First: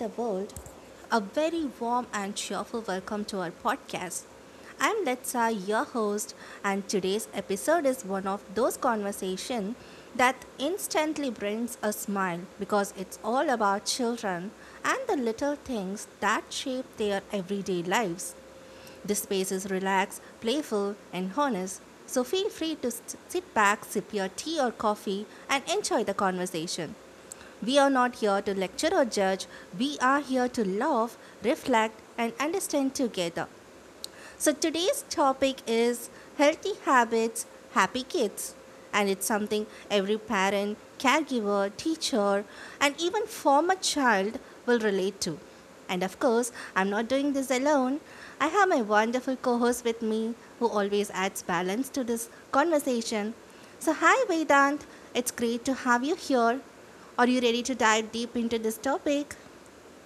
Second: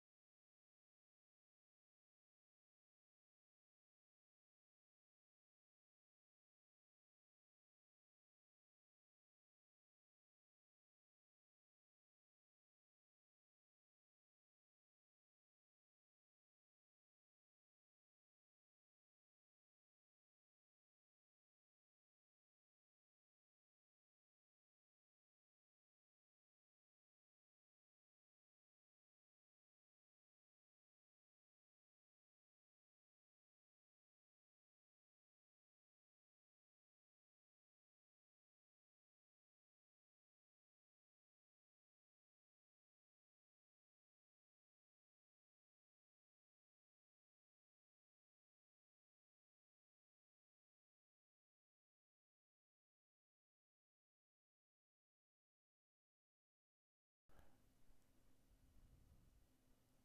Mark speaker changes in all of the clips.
Speaker 1: the world. A very warm and cheerful welcome to our podcast. I'm Letsa, your host, and today's episode is one of those conversations that instantly brings a smile because it's all about children and the little things that shape their everyday lives. The space is relaxed, playful, and honest, so feel free to sit back, sip your tea or coffee, and enjoy the conversation. We are not here to lecture or judge, we are here to love, reflect, and understand together. So today's topic is healthy habits, happy kids. And it's something every parent, caregiver, teacher, and even former child will relate to. And of course, I'm not doing this alone. I have my wonderful co host with me who always adds balance to this conversation. So, hi Vedant, it's great to have you here. Are you ready to dive deep into this topic?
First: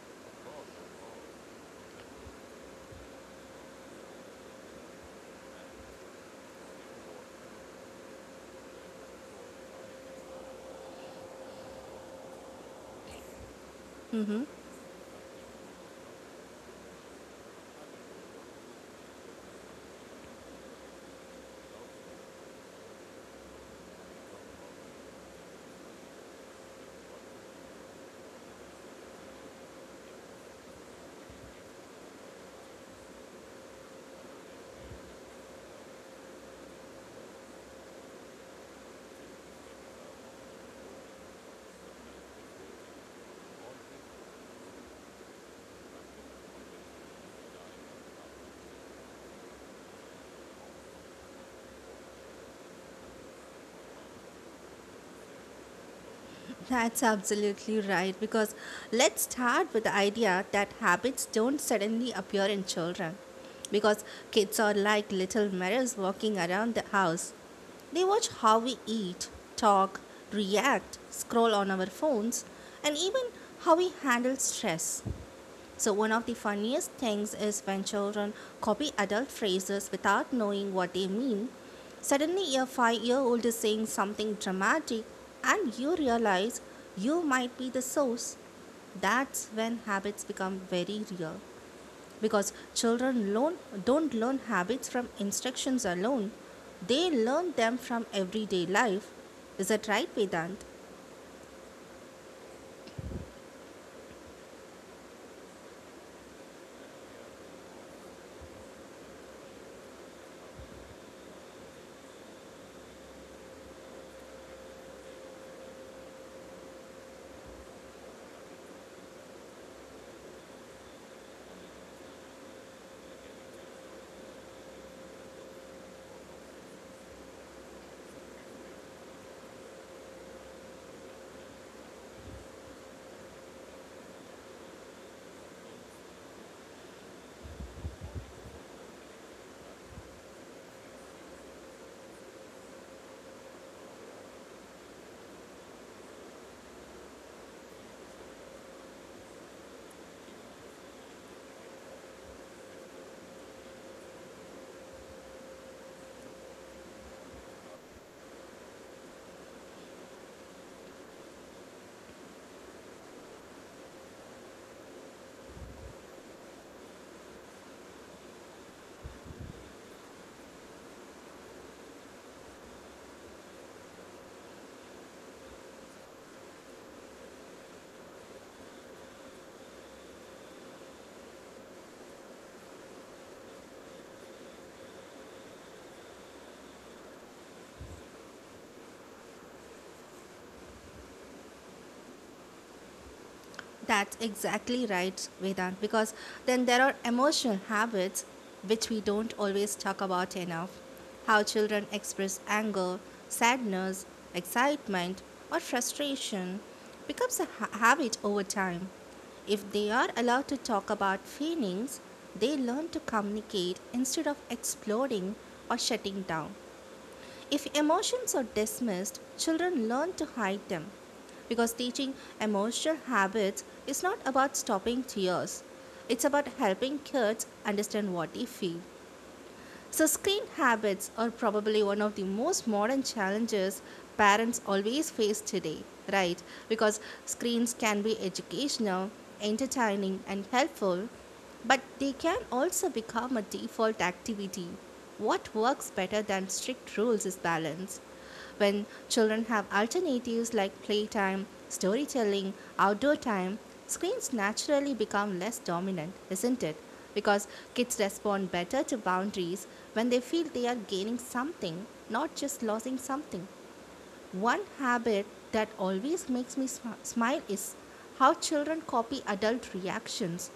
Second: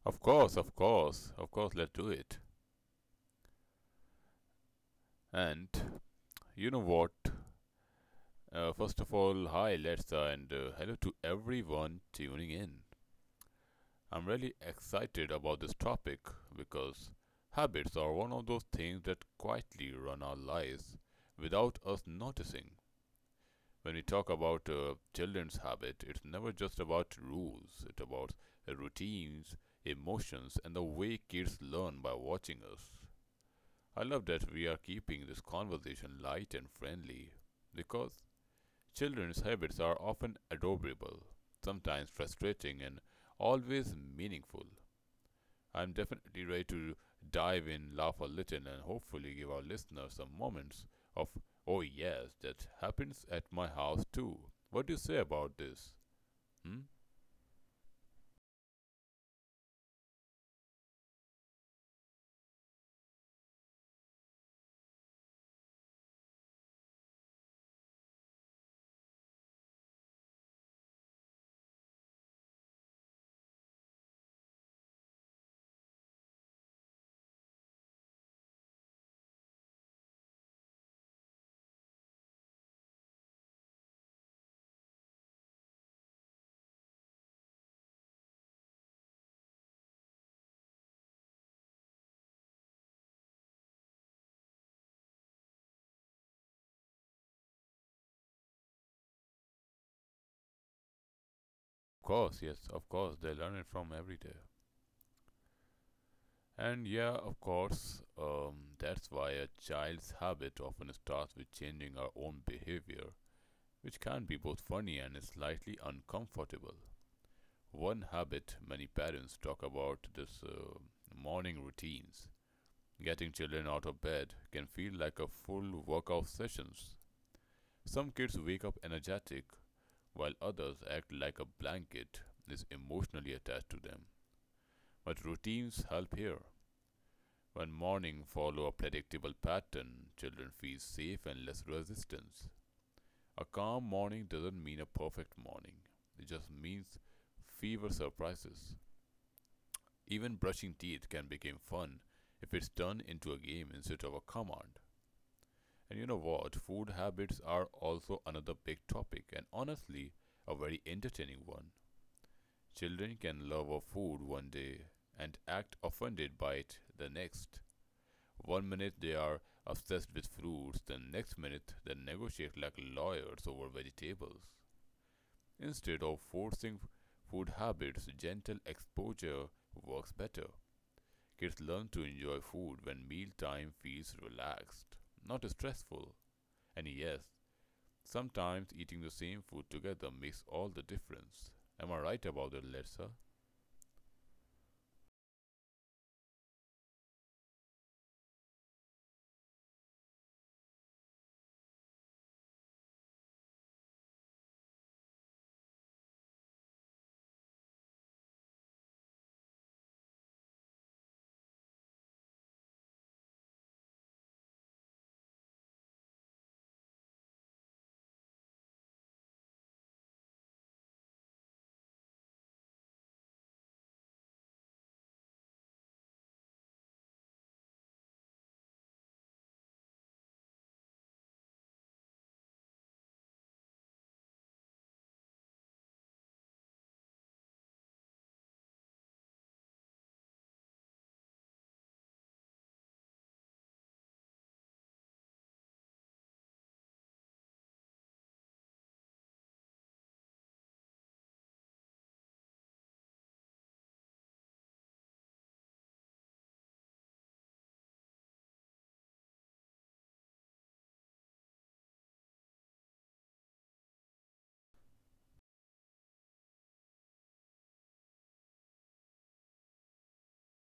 Speaker 2: Of course, of course, of course, let's do it. And you know what? First of all, hi, let and hello to everyone tuning in. I'm really excited about this topic because habits are one of those things that quietly run our lives without us noticing. When we talk about children's habit, it's never just about rules, it's about routines, emotions, and the way kids learn by watching us. I love that we are keeping this conversation light and friendly because children's habits are often adorable, sometimes frustrating, and always meaningful. I'm definitely ready to dive in, laugh a little, and hopefully give our listeners some moments of, oh yes, that happens at my house too. What do you say about this? Hmm?
Speaker 1: That's absolutely right because let's start with the idea that habits don't suddenly appear in children because kids are like little mirrors walking around the house. They watch how we eat, talk, react, scroll on our phones, and even how we handle stress. So, one of the funniest things is when children copy adult phrases without knowing what they mean. Suddenly, a 5 year old is saying something dramatic, and you realize you might be the source. That's when habits become very real because children learn, don't learn habits from instructions alone, they learn them from everyday life. Is that right, Vedant?
Speaker 2: Of course, yes, of course, they learn it from every day. And yeah, of course, that's why a child's habit often starts with changing our own behavior, which can be both funny and slightly uncomfortable. One habit many parents talk about is morning routines. Getting children out of bed can feel like a full workout sessions. Some kids wake up energetic, while others act like a blanket is emotionally attached to them. But routines help here. When morning follow a predictable pattern, children feel safe and less resistance. A calm morning doesn't mean a perfect morning. It just means fewer surprises. Even brushing teeth can become fun if it's turned into a game instead of a command. And you know what? Food habits are also another big topic, and honestly, a very entertaining one. Children can love a food one day and act offended by it the next. One minute they are obsessed with fruits, the next minute they negotiate like lawyers over vegetables. Instead of forcing food habits, gentle exposure works better. Kids learn to enjoy food when mealtime feels relaxed, not stressful. And yes, sometimes eating the same food together makes all the difference. Am I right about that, Letsa?
Speaker 1: That's exactly right, Vedant, because then there are emotional habits which we don't always talk about enough. How children express anger, sadness, excitement, or frustration becomes a habit over time. If they are allowed to talk about feelings, they learn to communicate instead of exploding or shutting down. If emotions are dismissed, children learn to hide them. Because teaching emotional habits is not about stopping tears, it's about helping kids understand what they feel. So, screen habits are probably one of the most modern challenges parents always face today, right? Because screens can be educational, entertaining, and helpful, but they can also become a default activity. What works better than strict rules is balance. When children have alternatives like playtime, storytelling, outdoor time, screens naturally become less dominant, isn't it? Because kids respond better to boundaries when they feel they are gaining something, not just losing something. One habit that always makes me smile is how children copy adult reactions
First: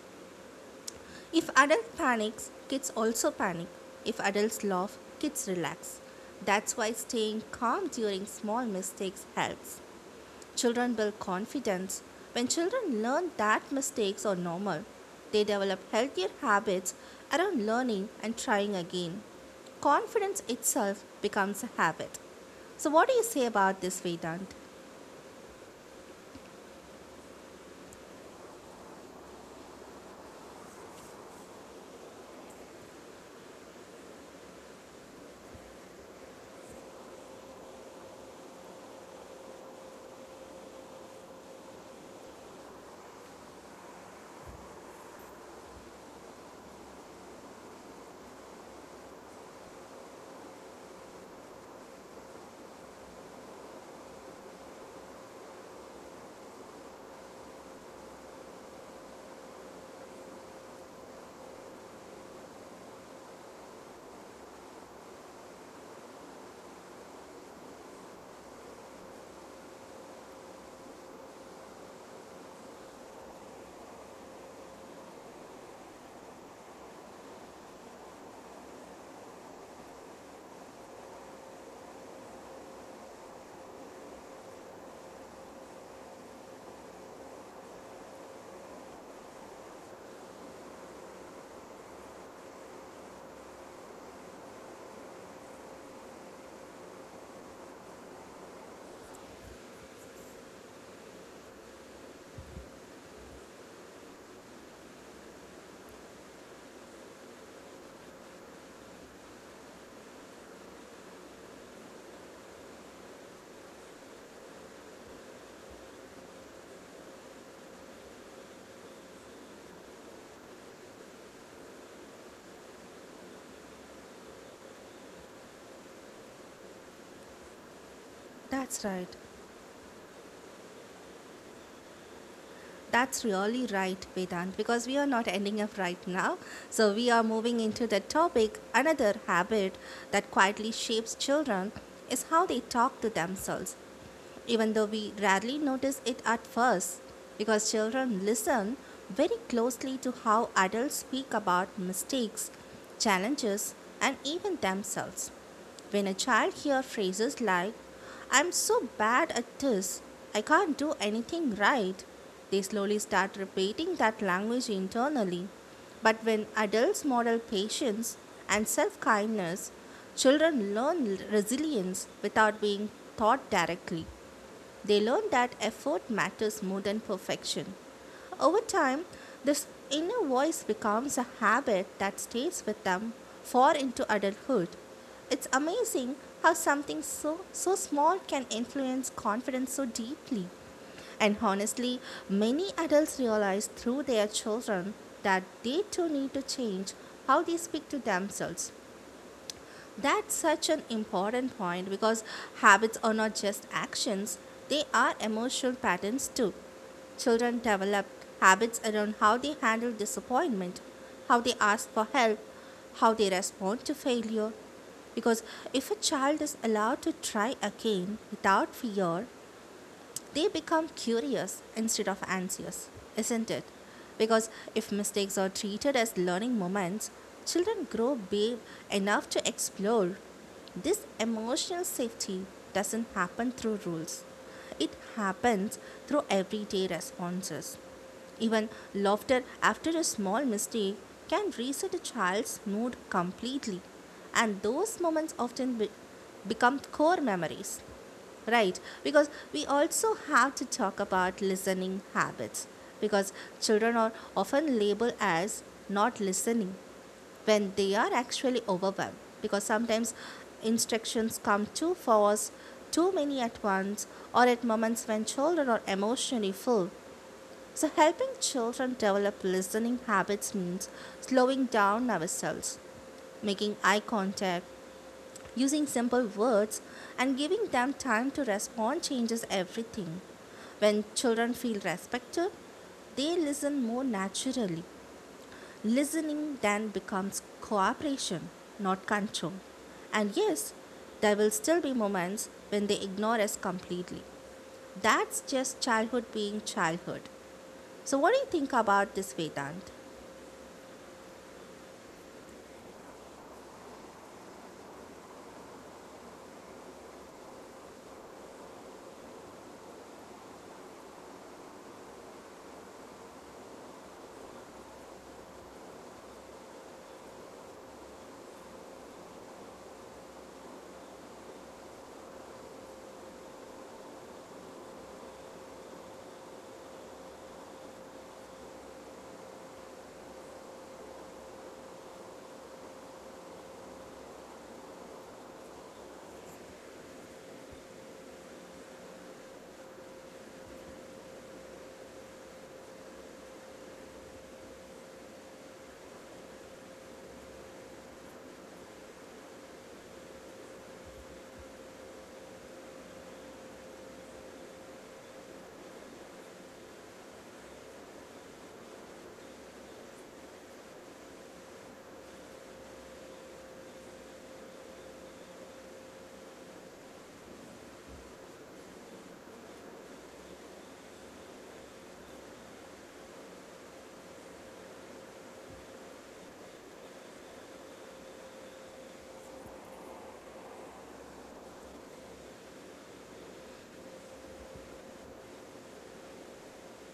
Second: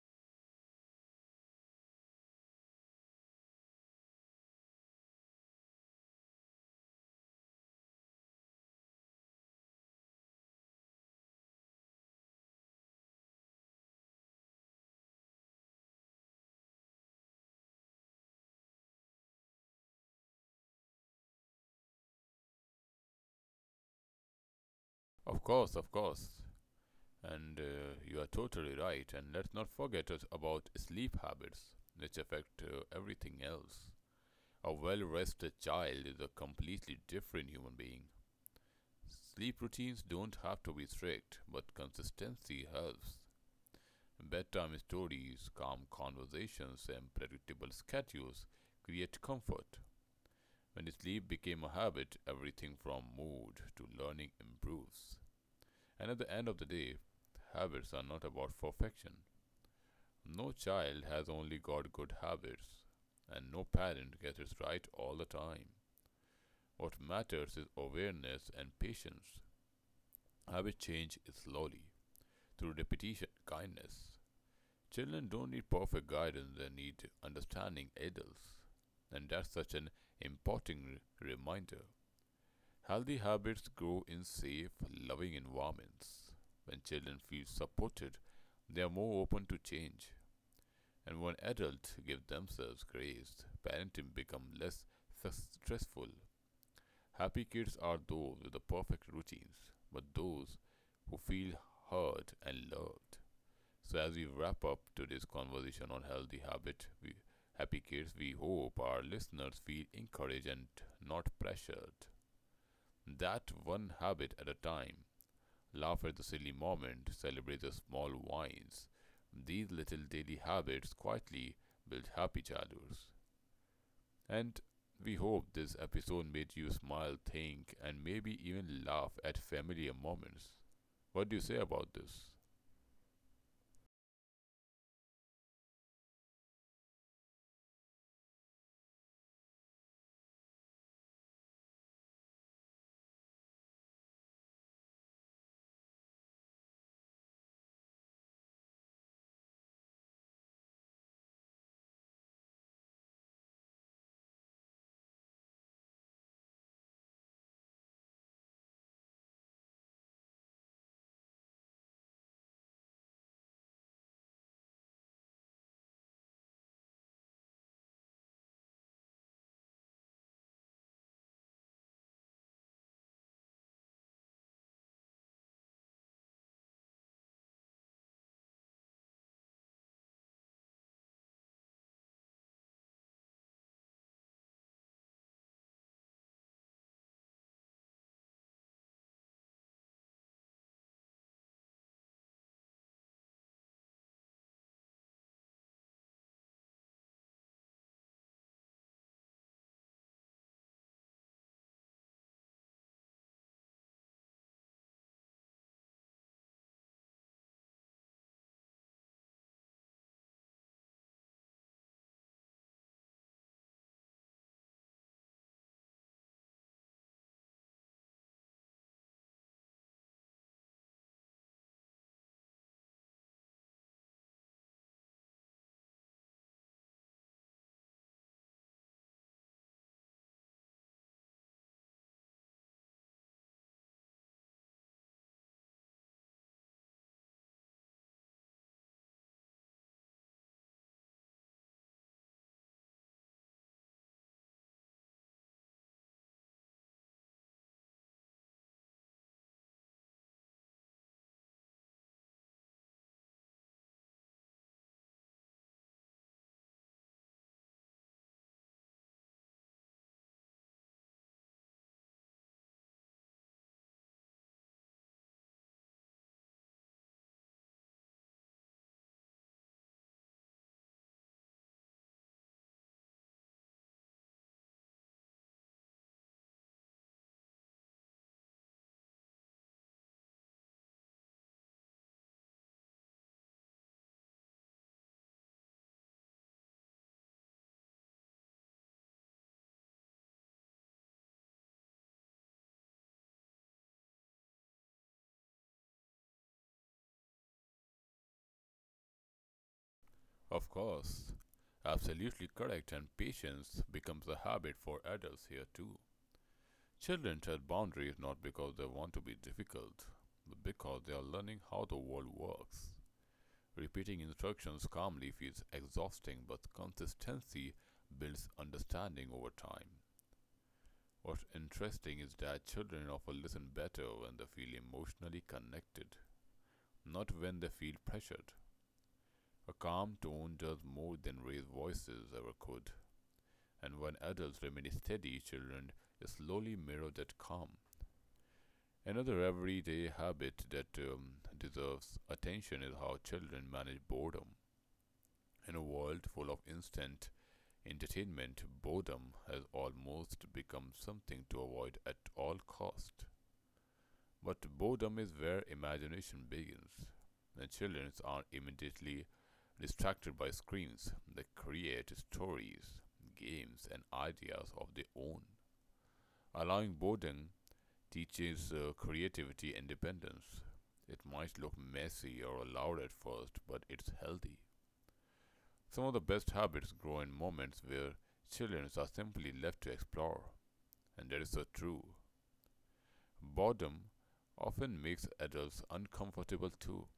Speaker 1: if adult panics, kids also panic. If adults laugh, kids relax. That's why staying calm during small mistakes helps. Children build confidence. When children learn that mistakes are normal, they develop healthier habits around learning and trying again. Confidence itself becomes a habit. So, what do you say about this, Vedant?
Speaker 2: Of course, of course. And you are totally right. And let's not forget us about sleep habits, which affect everything else. A well rested child is a completely different human being. Sleep routines don't have to be strict, but consistency helps. Bedtime stories, calm conversations, and predictable schedules create comfort. When sleep became a habit, everything from mood to learning improves. And at the end of the day, habits are not about perfection. No child has only got good habits, and no parent gets it right all the time. What matters is awareness and patience. Habit change is slowly, through repetition, kindness. Children don't need perfect guidance, they need understanding adults. And that's such an important reminder. Healthy habits grow in safe, loving environments. When children feel supported, they are more open to change, and when adults give themselves grace, parenting becomes less stressful. Happy kids are those with the perfect routines, but those who feel heard and loved. So, as we wrap up today's conversation on healthy habit, we, happy kids, we hope our listeners feel encouraged and not pressured. That one habit at a time, laugh at the silly moment, celebrate the small wins. These little daily habits quietly build happy childhoods. And we hope this episode made you smile, think, and maybe even
Speaker 1: That's right.
Speaker 2: laugh at familiar moments. What do you say about this?
Speaker 1: That's really right, Vedant, because we are not ending up right now. So we are moving into the topic. Another habit that quietly shapes children is how they talk to themselves even though we rarely notice it at first, because children listen very closely to how adults speak about mistakes, challenges, and even themselves. When a child hears phrases like, I'm so bad at this, I can't do anything right, they slowly start repeating that language internally. But when adults model patience and self kindness, children learn resilience without being taught directly. They learn that effort matters more than perfection. Over time, this inner voice becomes a habit that stays with them far into adulthood. It's amazing how something so, so small can influence confidence so deeply. And honestly, many adults realize through their children that they too need to change how they speak to themselves. That's such an important point because habits are not just actions, they are emotional patterns too. Children develop habits around how they handle disappointment, how they ask for help, how they respond to failure. Because if a child is allowed to try again without fear, they become curious instead of anxious, isn't it? Because if mistakes are treated as learning moments, children grow big enough to explore. This emotional safety doesn't happen through rules, it happens through everyday responses. Even laughter after a small mistake can reset a child's mood completely, and those moments often become core memories right because we also have to talk about listening habits because children are often labeled as not listening when they are actually overwhelmed because sometimes instructions come too fast too many at once or at moments when children are emotionally full so helping children develop listening habits means slowing down ourselves making eye contact Using simple words and giving them time to respond changes everything. When children feel respected, they listen more naturally. Listening then becomes cooperation, not control. And yes, there will still be moments when they ignore us completely. That's just childhood being childhood. So, what do you think about this, Vedant?
Speaker 2: Of course, absolutely correct, and patience becomes a habit for adults here too. Children set boundaries not because they want to be difficult, but because they are learning how the world works. Repeating instructions calmly feels exhausting, but consistency builds understanding over time. What's interesting is that children often listen better when they feel emotionally connected, not when they feel pressured. A calm tone does more than raised voices ever could, and when adults remain steady, children slowly mirror that calm. Another everyday habit that deserves attention is how children manage boredom. In a world full of instant entertainment, boredom has almost become something to avoid at all cost. But boredom is where imagination begins. When children are immediately distracted by screens, they create stories, games, and ideas of their own. Allowing boredom teaches creativity and independence. It might look messy or loud at first, but it's healthy. Some of the best habits grow in moments where children are simply left to explore, and that is so true. Boredom often makes adults uncomfortable too.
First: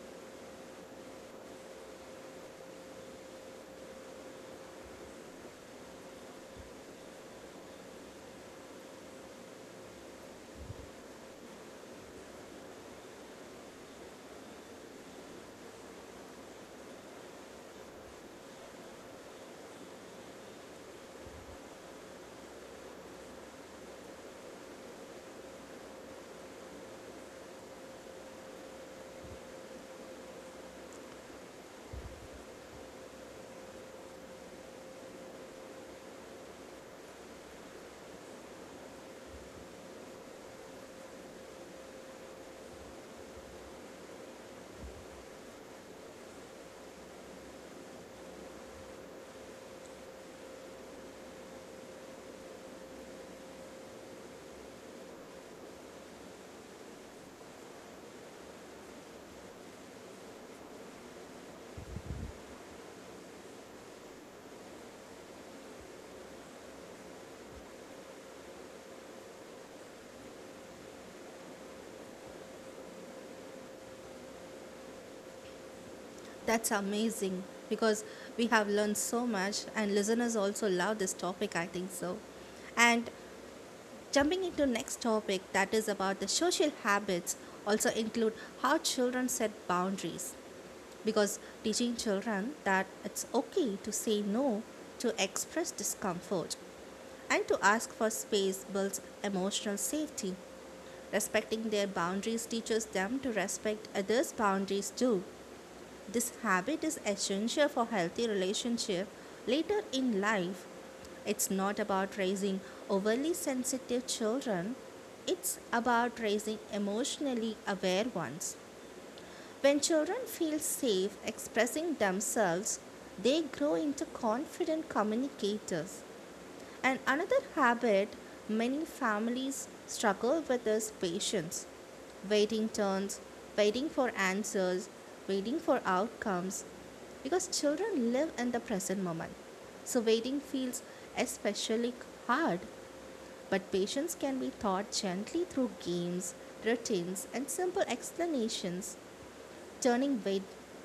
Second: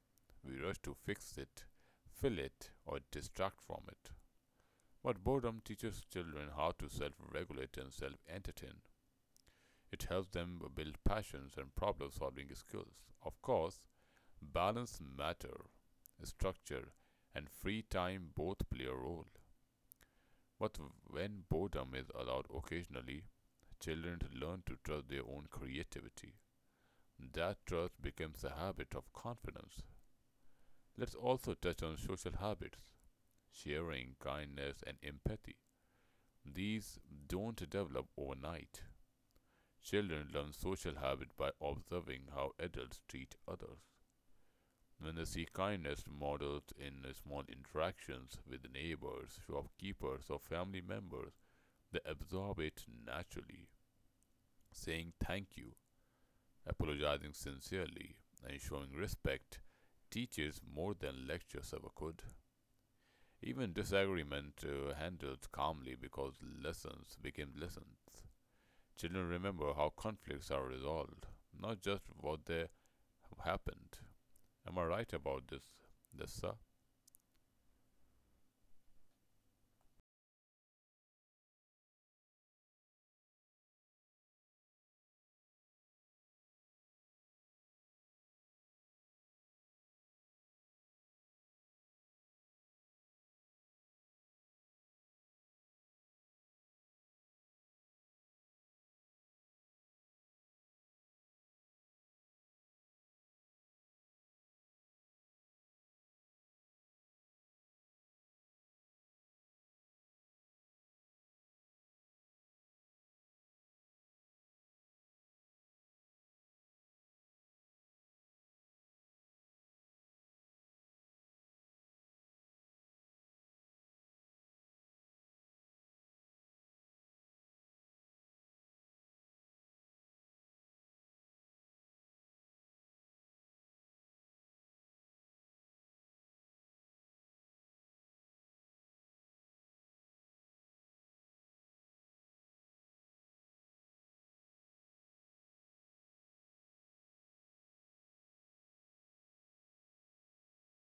Speaker 2: We rush to fix it, fill it, or distract from it. But boredom teaches children how to self regulate and self entertain. It helps them build passions and problem solving skills. Of course, balance matter, structure, and free time both play a role. But when boredom is allowed occasionally, children learn to trust their own creativity. That trust becomes a habit of confidence. Let's also touch on social habits, sharing, kindness, and empathy. These don't develop overnight. Children learn social habits by observing how adults treat others. When they see kindness modeled in small interactions with neighbors, shopkeepers, or family members, they absorb it naturally. Saying thank you, apologizing sincerely, and showing respect teaches more than lectures ever could. Even disagreement handled calmly, because lessons became lessons. Children remember how conflicts are resolved, not just what they have happened. Am I right about this, Dessa?
Speaker 1: That's amazing because we have learned so much and listeners also love this topic I think so. And jumping into next topic that is about the social habits also include how children set boundaries because teaching children that it's okay to say no to express discomfort and to ask for space builds emotional safety. Respecting their boundaries teaches them to respect others' boundaries too this habit is essential for healthy relationship later in life. It's not about raising overly sensitive children, it's about raising emotionally aware ones. When children feel safe expressing themselves, they grow into confident communicators. And another habit many families struggle with is patience. Waiting turns, waiting for answers, waiting for outcomes. Because children live in the present moment. So waiting feels especially hard. But patience can be taught gently through games, routines, and simple explanations. Turning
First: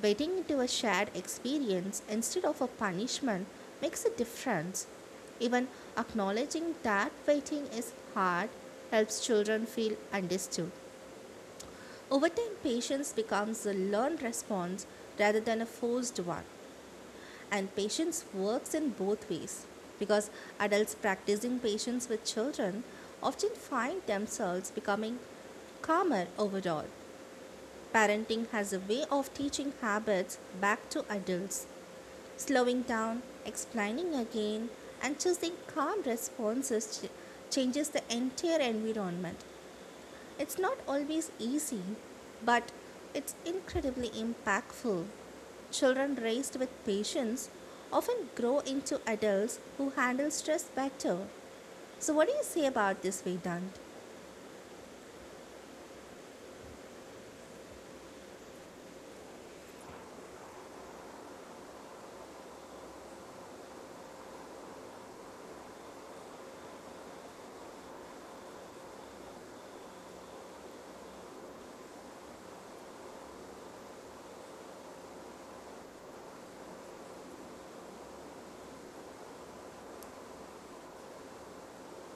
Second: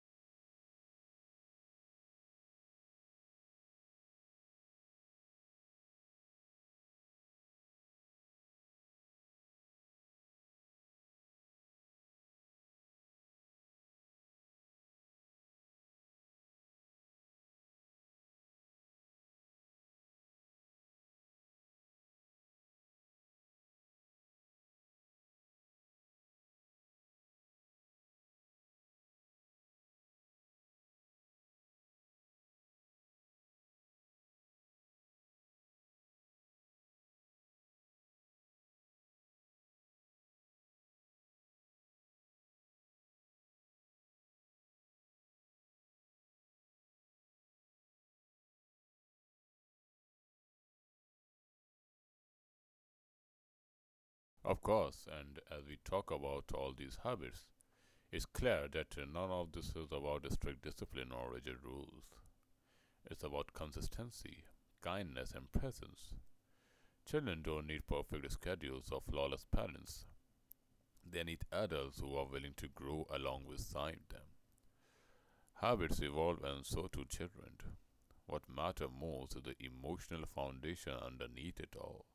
Speaker 1: waiting into a shared experience instead of a punishment makes a difference. Even acknowledging that waiting is hard helps children feel understood. Over time, patience becomes a learned response rather than a forced one. And patience works in both ways because adults practicing patience with children often find themselves becoming calmer overall. Parenting has a way of teaching habits back to adults, slowing down, explaining again, and choosing calm responses changes the entire environment. It's not always easy, but it's incredibly impactful. Children raised with patience often grow into adults who handle stress better. So, what do you say about this, Vedant?
Speaker 2: Of course, and as we talk about all these habits, it's clear that none of this is about strict discipline or rigid rules. It's about consistency, kindness, and presence. Children don't need perfect schedules or flawless parents. They need adults who are willing to grow alongside them. Habits evolve, and so do children. What matters most is the emotional foundation underneath it all.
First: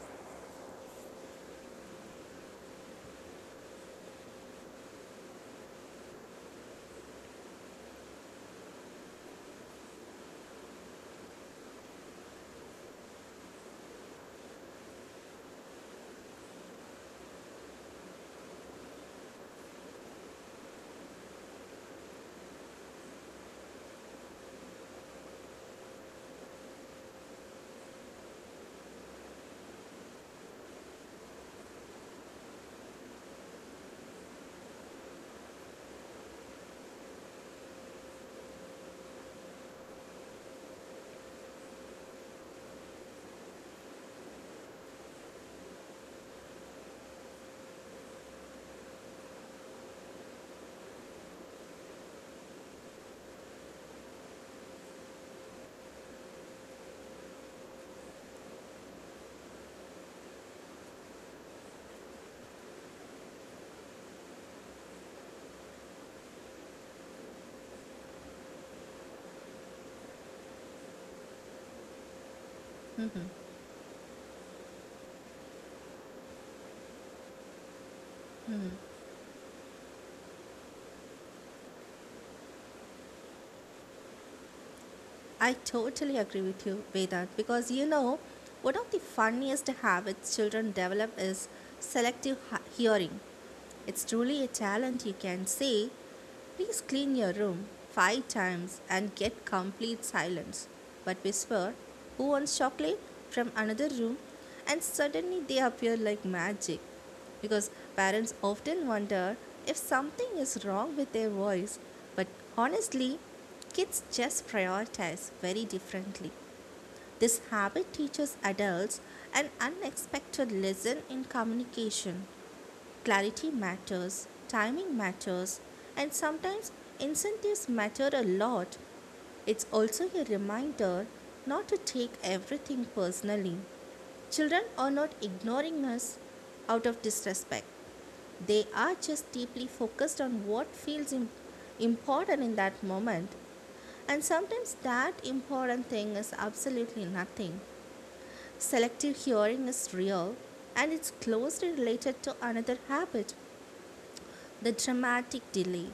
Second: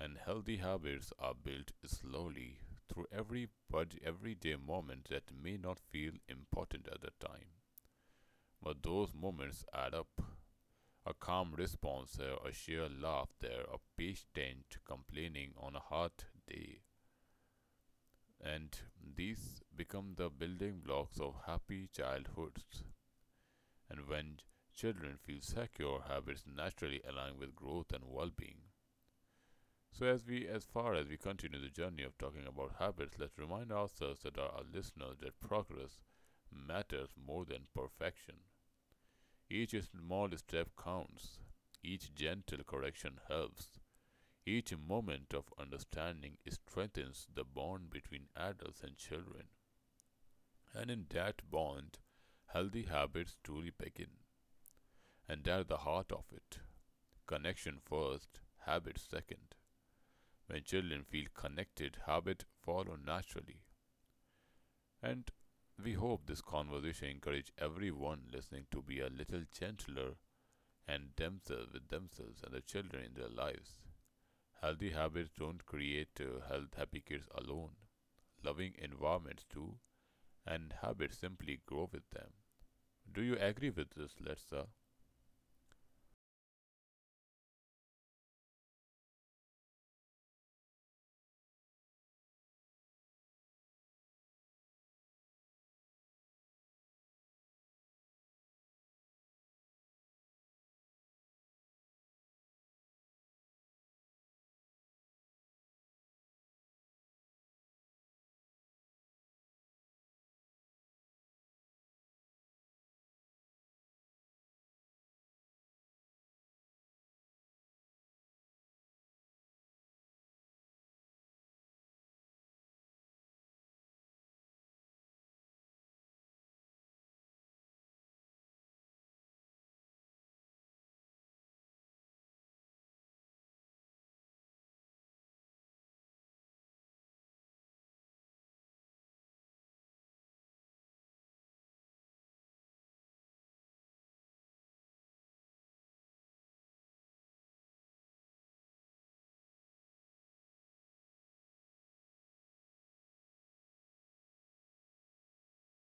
Speaker 2: And healthy habits are built slowly through every everyday moment that may not feel important at the time, but those moments add up. A calm response here, a sheer laugh there, a patient complaining on a hot day. And these become the building blocks of happy childhoods. And when children feel secure, habits naturally align with growth and well being. So as far as we continue the journey of talking about habits, let's remind ourselves, that our listeners, that progress matters more than perfection. Each small step counts. Each gentle correction helps. Each moment of understanding strengthens the bond between adults and children, and in that bond, healthy habits truly begin. And at the heart of it, connection first, habit second. When children feel connected, habits follow naturally. And we hope this conversation encourages everyone listening to be a little gentler, and themselves with themselves and the children in their lives. Healthy habits don't create health happy kids alone. Loving environments too, and habits simply grow with them. Do you agree with this, Letsa?
Speaker 1: I totally agree with you, Vedant, because you know, one of the funniest habits children develop is selective hearing. It's truly a talent, you can say, please clean your room 5 times and get complete silence. But whisper, who wants chocolate? From another room, and suddenly they appear like magic. Because parents often wonder if something is wrong with their voice, but honestly, kids just prioritize very differently. This habit teaches adults an unexpected lesson in communication. Clarity matters, timing matters, and sometimes incentives matter a lot. It's also a reminder not to take everything personally. Children are not ignoring us out of disrespect. They are just deeply focused on what feels important in that moment, and sometimes that important thing is absolutely nothing. Selective hearing is real and it's closely related to another habit the dramatic delay.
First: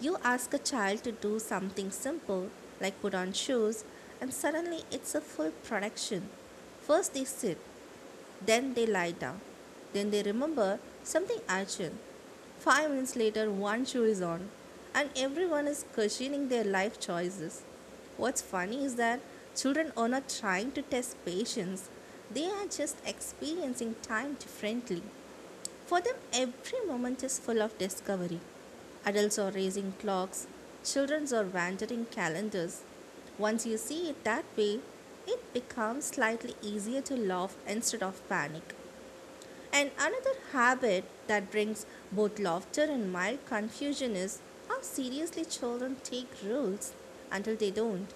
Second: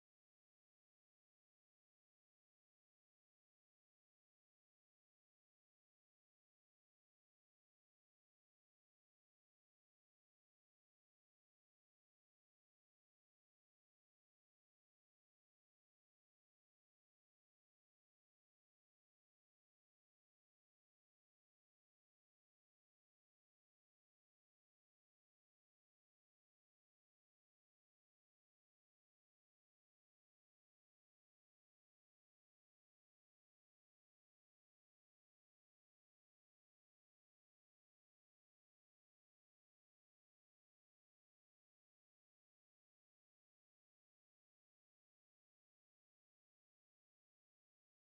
Speaker 1: You ask a child to do something simple, like put on shoes, and suddenly it's a full production. First they sit, then they lie down, then they remember something urgent. 5 minutes later, one shoe is on, and everyone is questioning their life choices. What's funny is that children are not trying to test patience, they are just experiencing time differently. For them, every moment is full of discovery. Adults are raising clocks, children are wandering calendars. Once you see it that way, it becomes slightly easier to laugh instead of panic. And another habit that brings both laughter and mild confusion is how seriously children take rules until they don't.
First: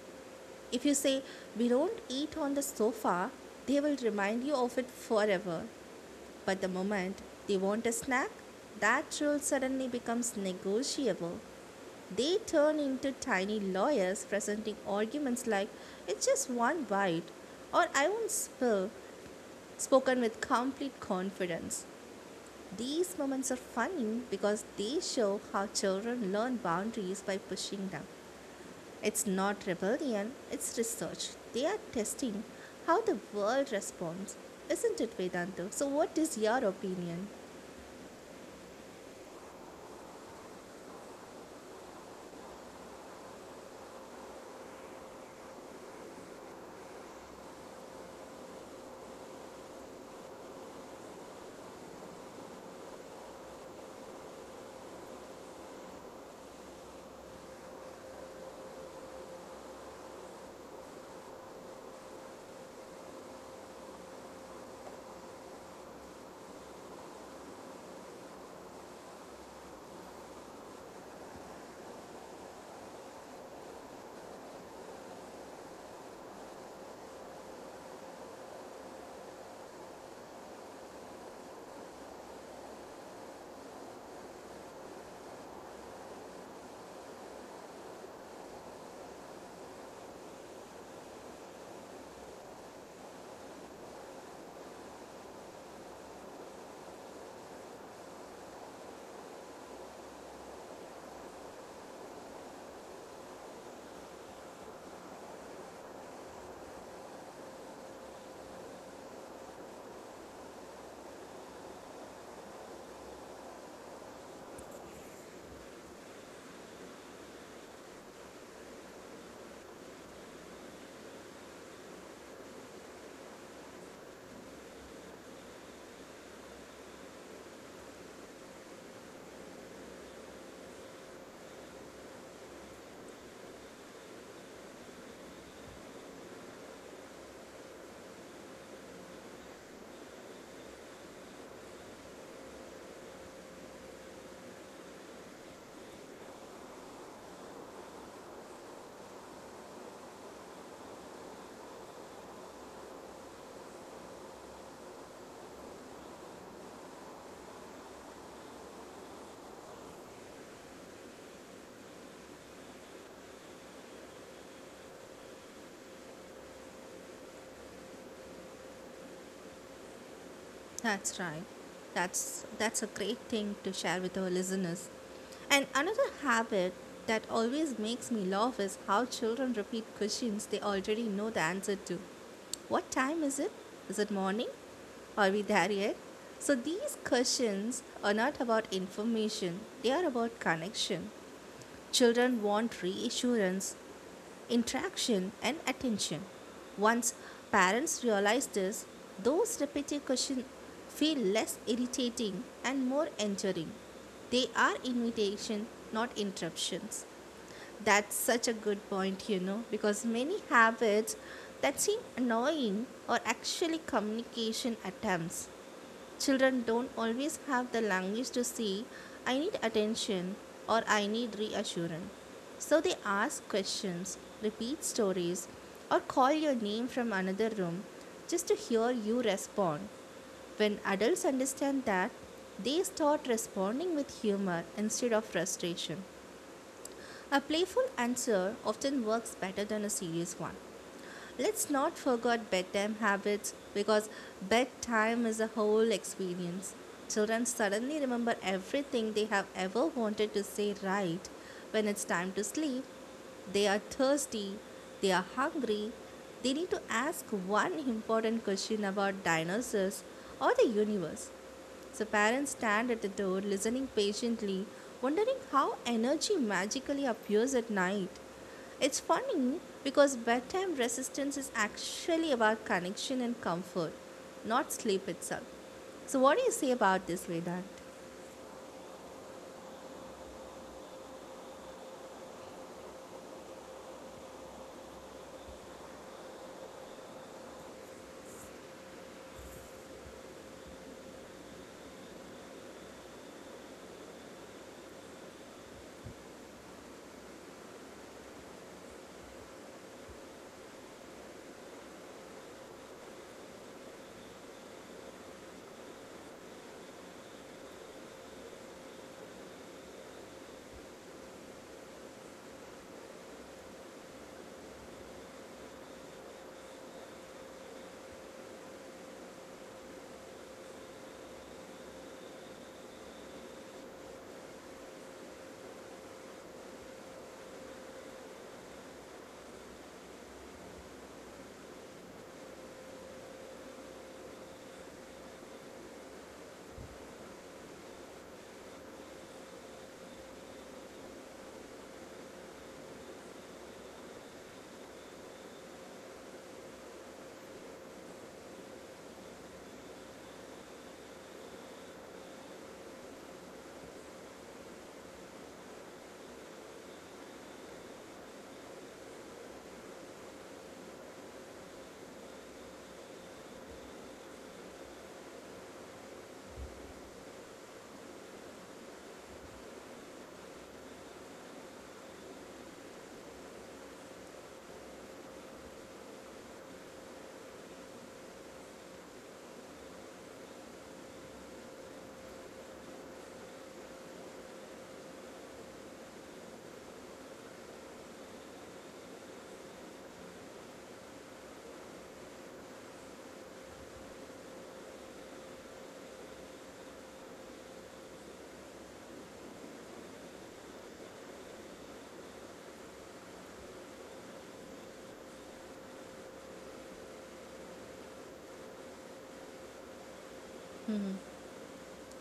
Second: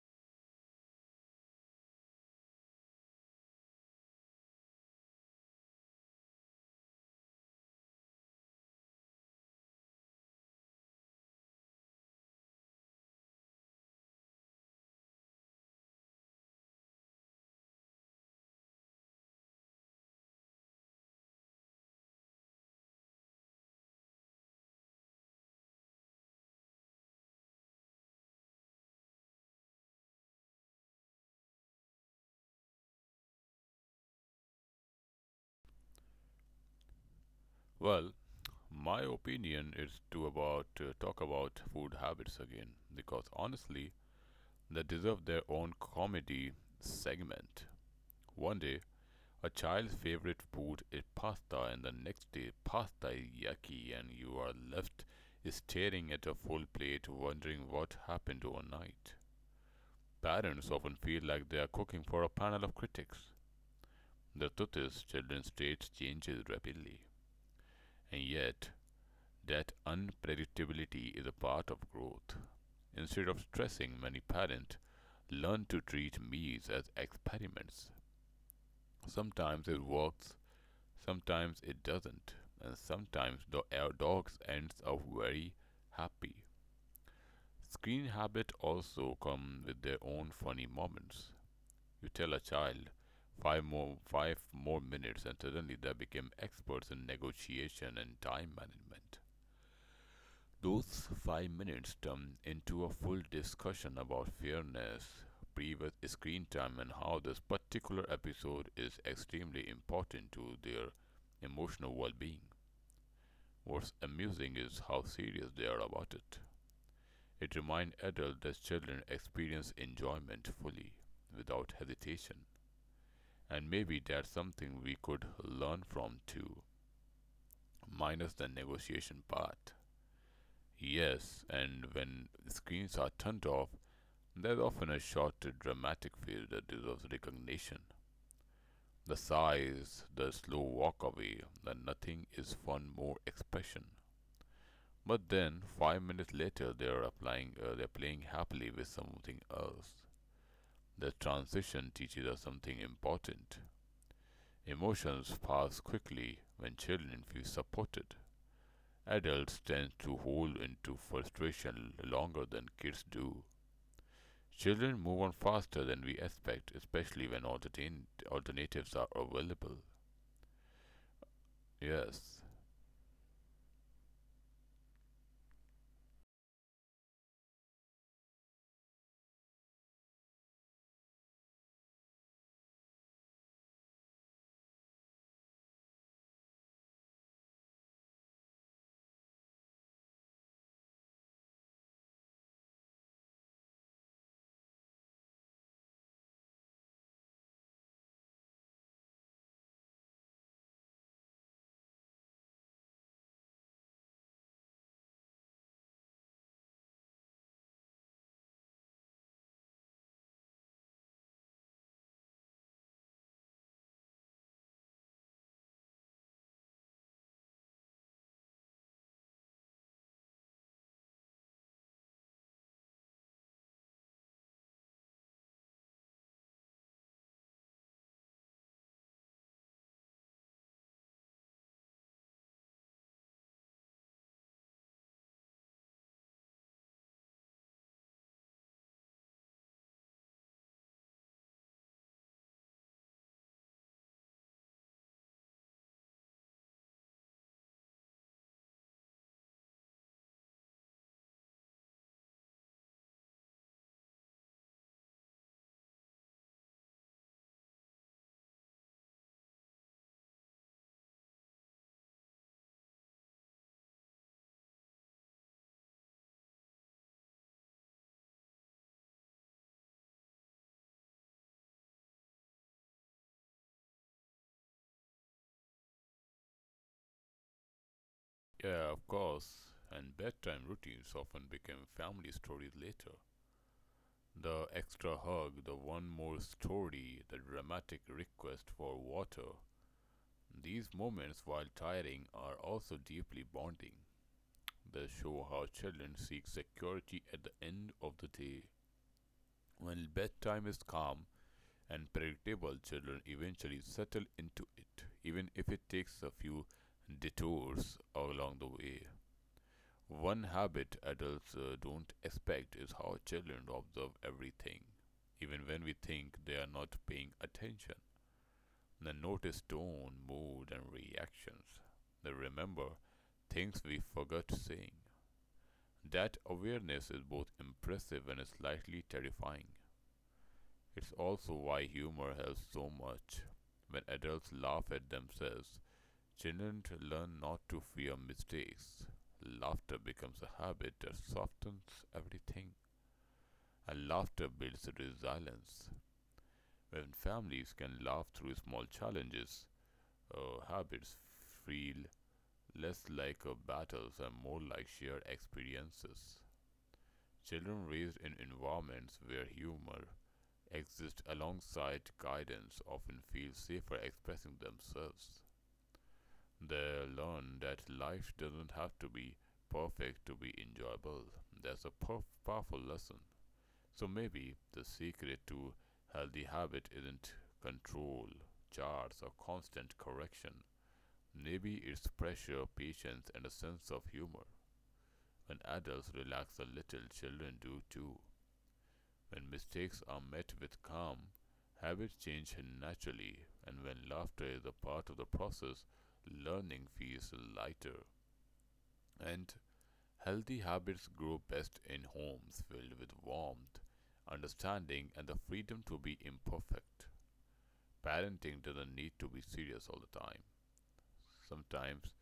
Speaker 1: If you say, we don't eat on the sofa, they will remind you of it forever. But the moment they want a snack, that rule suddenly becomes negotiable. They turn into tiny lawyers presenting arguments like, it's just one bite, or I won't spill, spoken with complete confidence. These moments are funny because they show how children learn boundaries by pushing them. It's not rebellion, it's research. They are testing how the world responds. Isn't it, Vedantu? So, what is your opinion?
Speaker 2: Well, my opinion is to about talk about food habits again, because honestly, they deserve their own comedy segment. One day, a child's favorite food is pasta, and the next day, pasta is yucky, and you are left staring at a full plate, wondering what happened overnight. Parents often feel like they are cooking for a panel of critics. The truth is, children's traits change rapidly, and yet that unpredictability is a part of growth. Instead of stressing, many parents learn to treat meals as experiments. Sometimes it works, sometimes it doesn't, and sometimes the our dogs ends up very happy. Screen habit also come with their own funny moments. You tell a child five more minutes, and suddenly they become experts in negotiation and time management. Those 5 minutes turn into a full discussion about fairness, previous screen time, and how this particular episode is extremely important to their emotional well-being. What's amusing is how serious they are about it. It reminds adults that children experience enjoyment fully, without hesitation. And maybe that's something we could learn from too, minus the negotiation part. Yes, and when screens are turned off, there's often a short, dramatic feel that deserves recognition. The sighs, the slow walk away, the nothing is fun more expression. But then, 5 minutes later, they're playing happily with something else. The transition teaches us something important. Emotions pass quickly when children feel supported. Adults tend to hold into frustration longer than kids do. Children move on faster than we expect, especially when alternatives are available.
Speaker 1: That's right.
Speaker 2: Yes.
Speaker 1: That's a great thing to share with our listeners. And another habit that always makes me laugh is how children repeat questions they already know the answer to. What time is it? Is it morning? Are we there yet? So these questions are not about information, they are about connection. Children want reassurance, interaction, and attention. Once parents realize this, those repetitive questions feel less irritating and more enduring. They are invitation, not interruptions. That's such a good point, you know, because many habits that seem annoying are actually communication attempts. Children don't always have the language to say, I need attention or I need reassurance. So they ask questions, repeat stories, or call your name from another room just to hear you respond. When adults understand that, they start responding with humor instead of frustration. A playful answer often works better than a serious one. Let's not forget bedtime habits because bedtime is a whole experience. Children suddenly remember everything they have ever wanted to say right when it's time to sleep. They are thirsty, they are hungry, they need to ask one important question about dinosaurs or the universe. The parents stand at the door listening patiently, wondering how energy magically appears at night. It's funny because bedtime resistance is actually about connection and comfort, not sleep itself. So, what do you say about this, Vedant?
Speaker 2: Yeah, of course. And bedtime routines often became family stories later. The extra hug, the one more story, the dramatic request for water. These moments, while tiring, are also deeply bonding. They show how children seek security at the end of the day. When bedtime is calm and predictable, children eventually settle into it, even if it takes a few detours along the way. One habit adults don't expect is how children observe everything, even when we think they are not paying attention. They notice tone, mood, and reactions. They remember things we forgot saying. That awareness is both impressive and slightly terrifying. It's also why humor helps so much. When adults laugh at themselves, children learn not to fear mistakes. Laughter becomes a habit that softens everything, and laughter builds resilience. When families can laugh through small challenges, habits feel less like a battles and more like shared experiences. Children raised in environments where humor exist alongside guidance often feel safer expressing themselves. They learn that life doesn't have to be perfect to be enjoyable. That's a powerful lesson. So maybe the secret to healthy habit isn't control, charts, or constant correction. Maybe it's pressure, patience, and a sense of humor. When adults relax a little, children do too. When mistakes are met with calm, habits change naturally, and when laughter is a part of the process, learning feels lighter. And healthy habits grow best in homes filled with warmth, understanding, and the freedom to be imperfect. Parenting doesn't need to be serious all the time. Sometimes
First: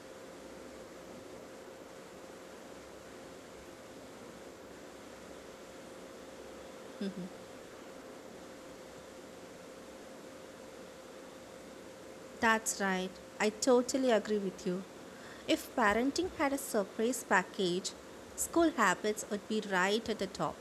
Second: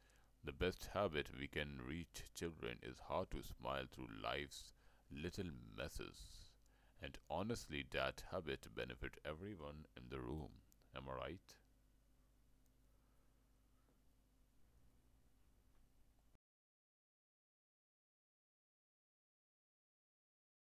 Speaker 2: the best habit we can reach children is how to smile through life's little messes. And honestly, that habit benefits everyone in the room. Am I right?
Speaker 1: That's right. I totally agree with you. If parenting had a surprise package, school habits would be right at the top.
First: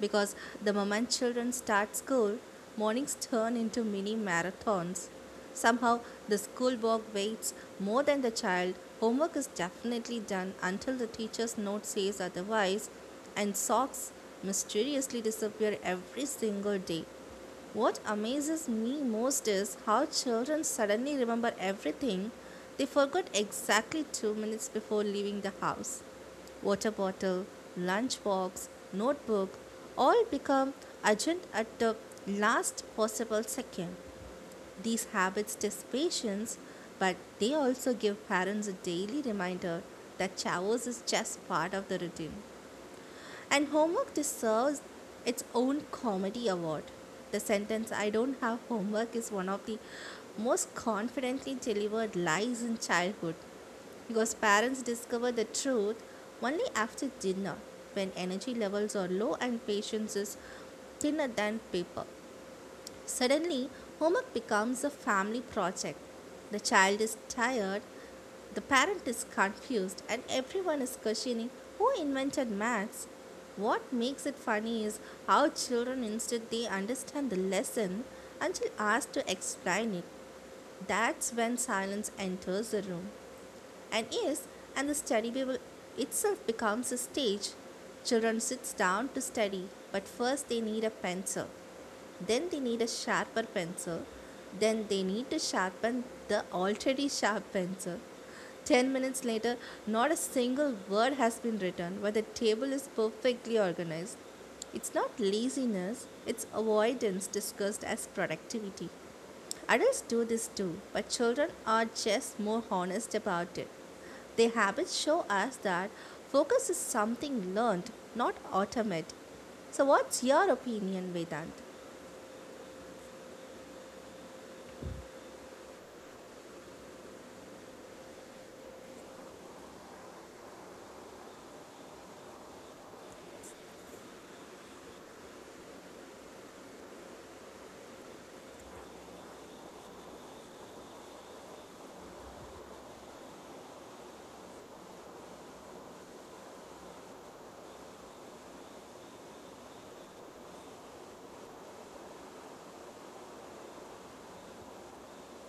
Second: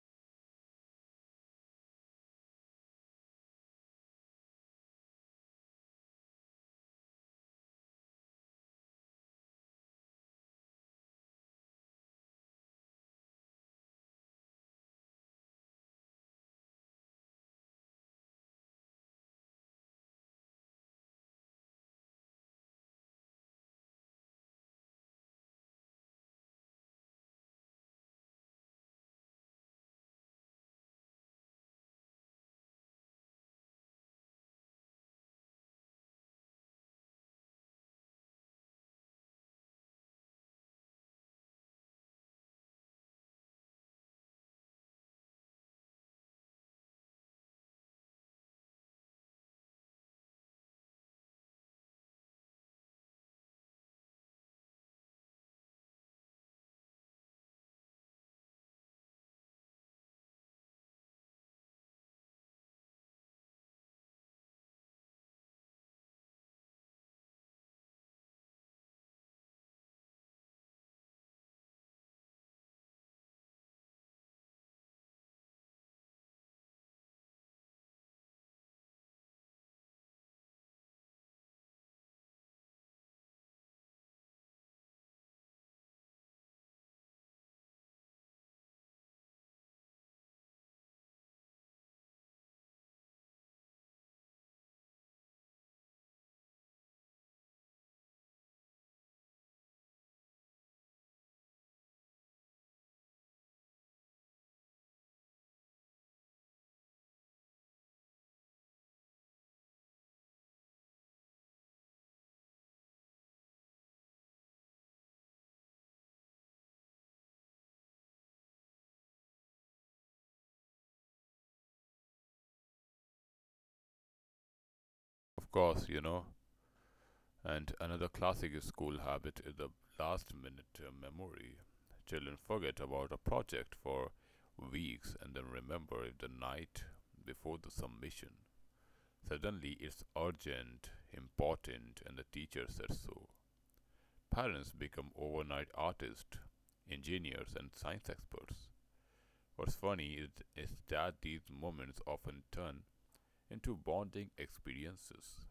Speaker 1: Because the moment children start school, mornings turn into mini marathons. Somehow, the school work waits more than the child. Homework is definitely done until the teacher's note says otherwise, and socks mysteriously disappear every single day. What amazes me most is how children suddenly remember everything they forgot exactly 2 minutes before leaving the house. Water bottle, lunchbox, notebook all become urgent at the last possible second. These habits test patience, but they also give parents a daily reminder that showers is just part of the routine. And homework deserves its own comedy award. The sentence, I don't have homework, is one of the most confidently delivered lies in childhood because parents discover the truth only after dinner when energy levels are low and patience is thinner than paper. Suddenly, homework becomes a family project. The child is tired, the parent is confused, and everyone is questioning who invented maths. What makes it funny is how children instead they understand the lesson until asked to explain it. That's when silence enters the room and is, and the study Bible itself becomes a stage. Children sit down to study, but first they need a pencil. Then they need a sharper pencil. Then they need to sharpen the already sharp pencil. 10 minutes later, not a single word has been written, but the table is perfectly organized. It's not laziness, it's avoidance discussed as productivity. Adults do this too, but children are just more honest about it. Their habits show us that focus is something learned, not automatic. So, what's your opinion, Vedant?
Speaker 2: Of course, you know. And another classic school habit is the last minute memory. Children forget about a project for weeks and then remember it the night before the submission. Suddenly, it's urgent, important, and the teacher says so. Parents become overnight artists, engineers, and science experts. What's funny is that these moments often turn into bonding experiences.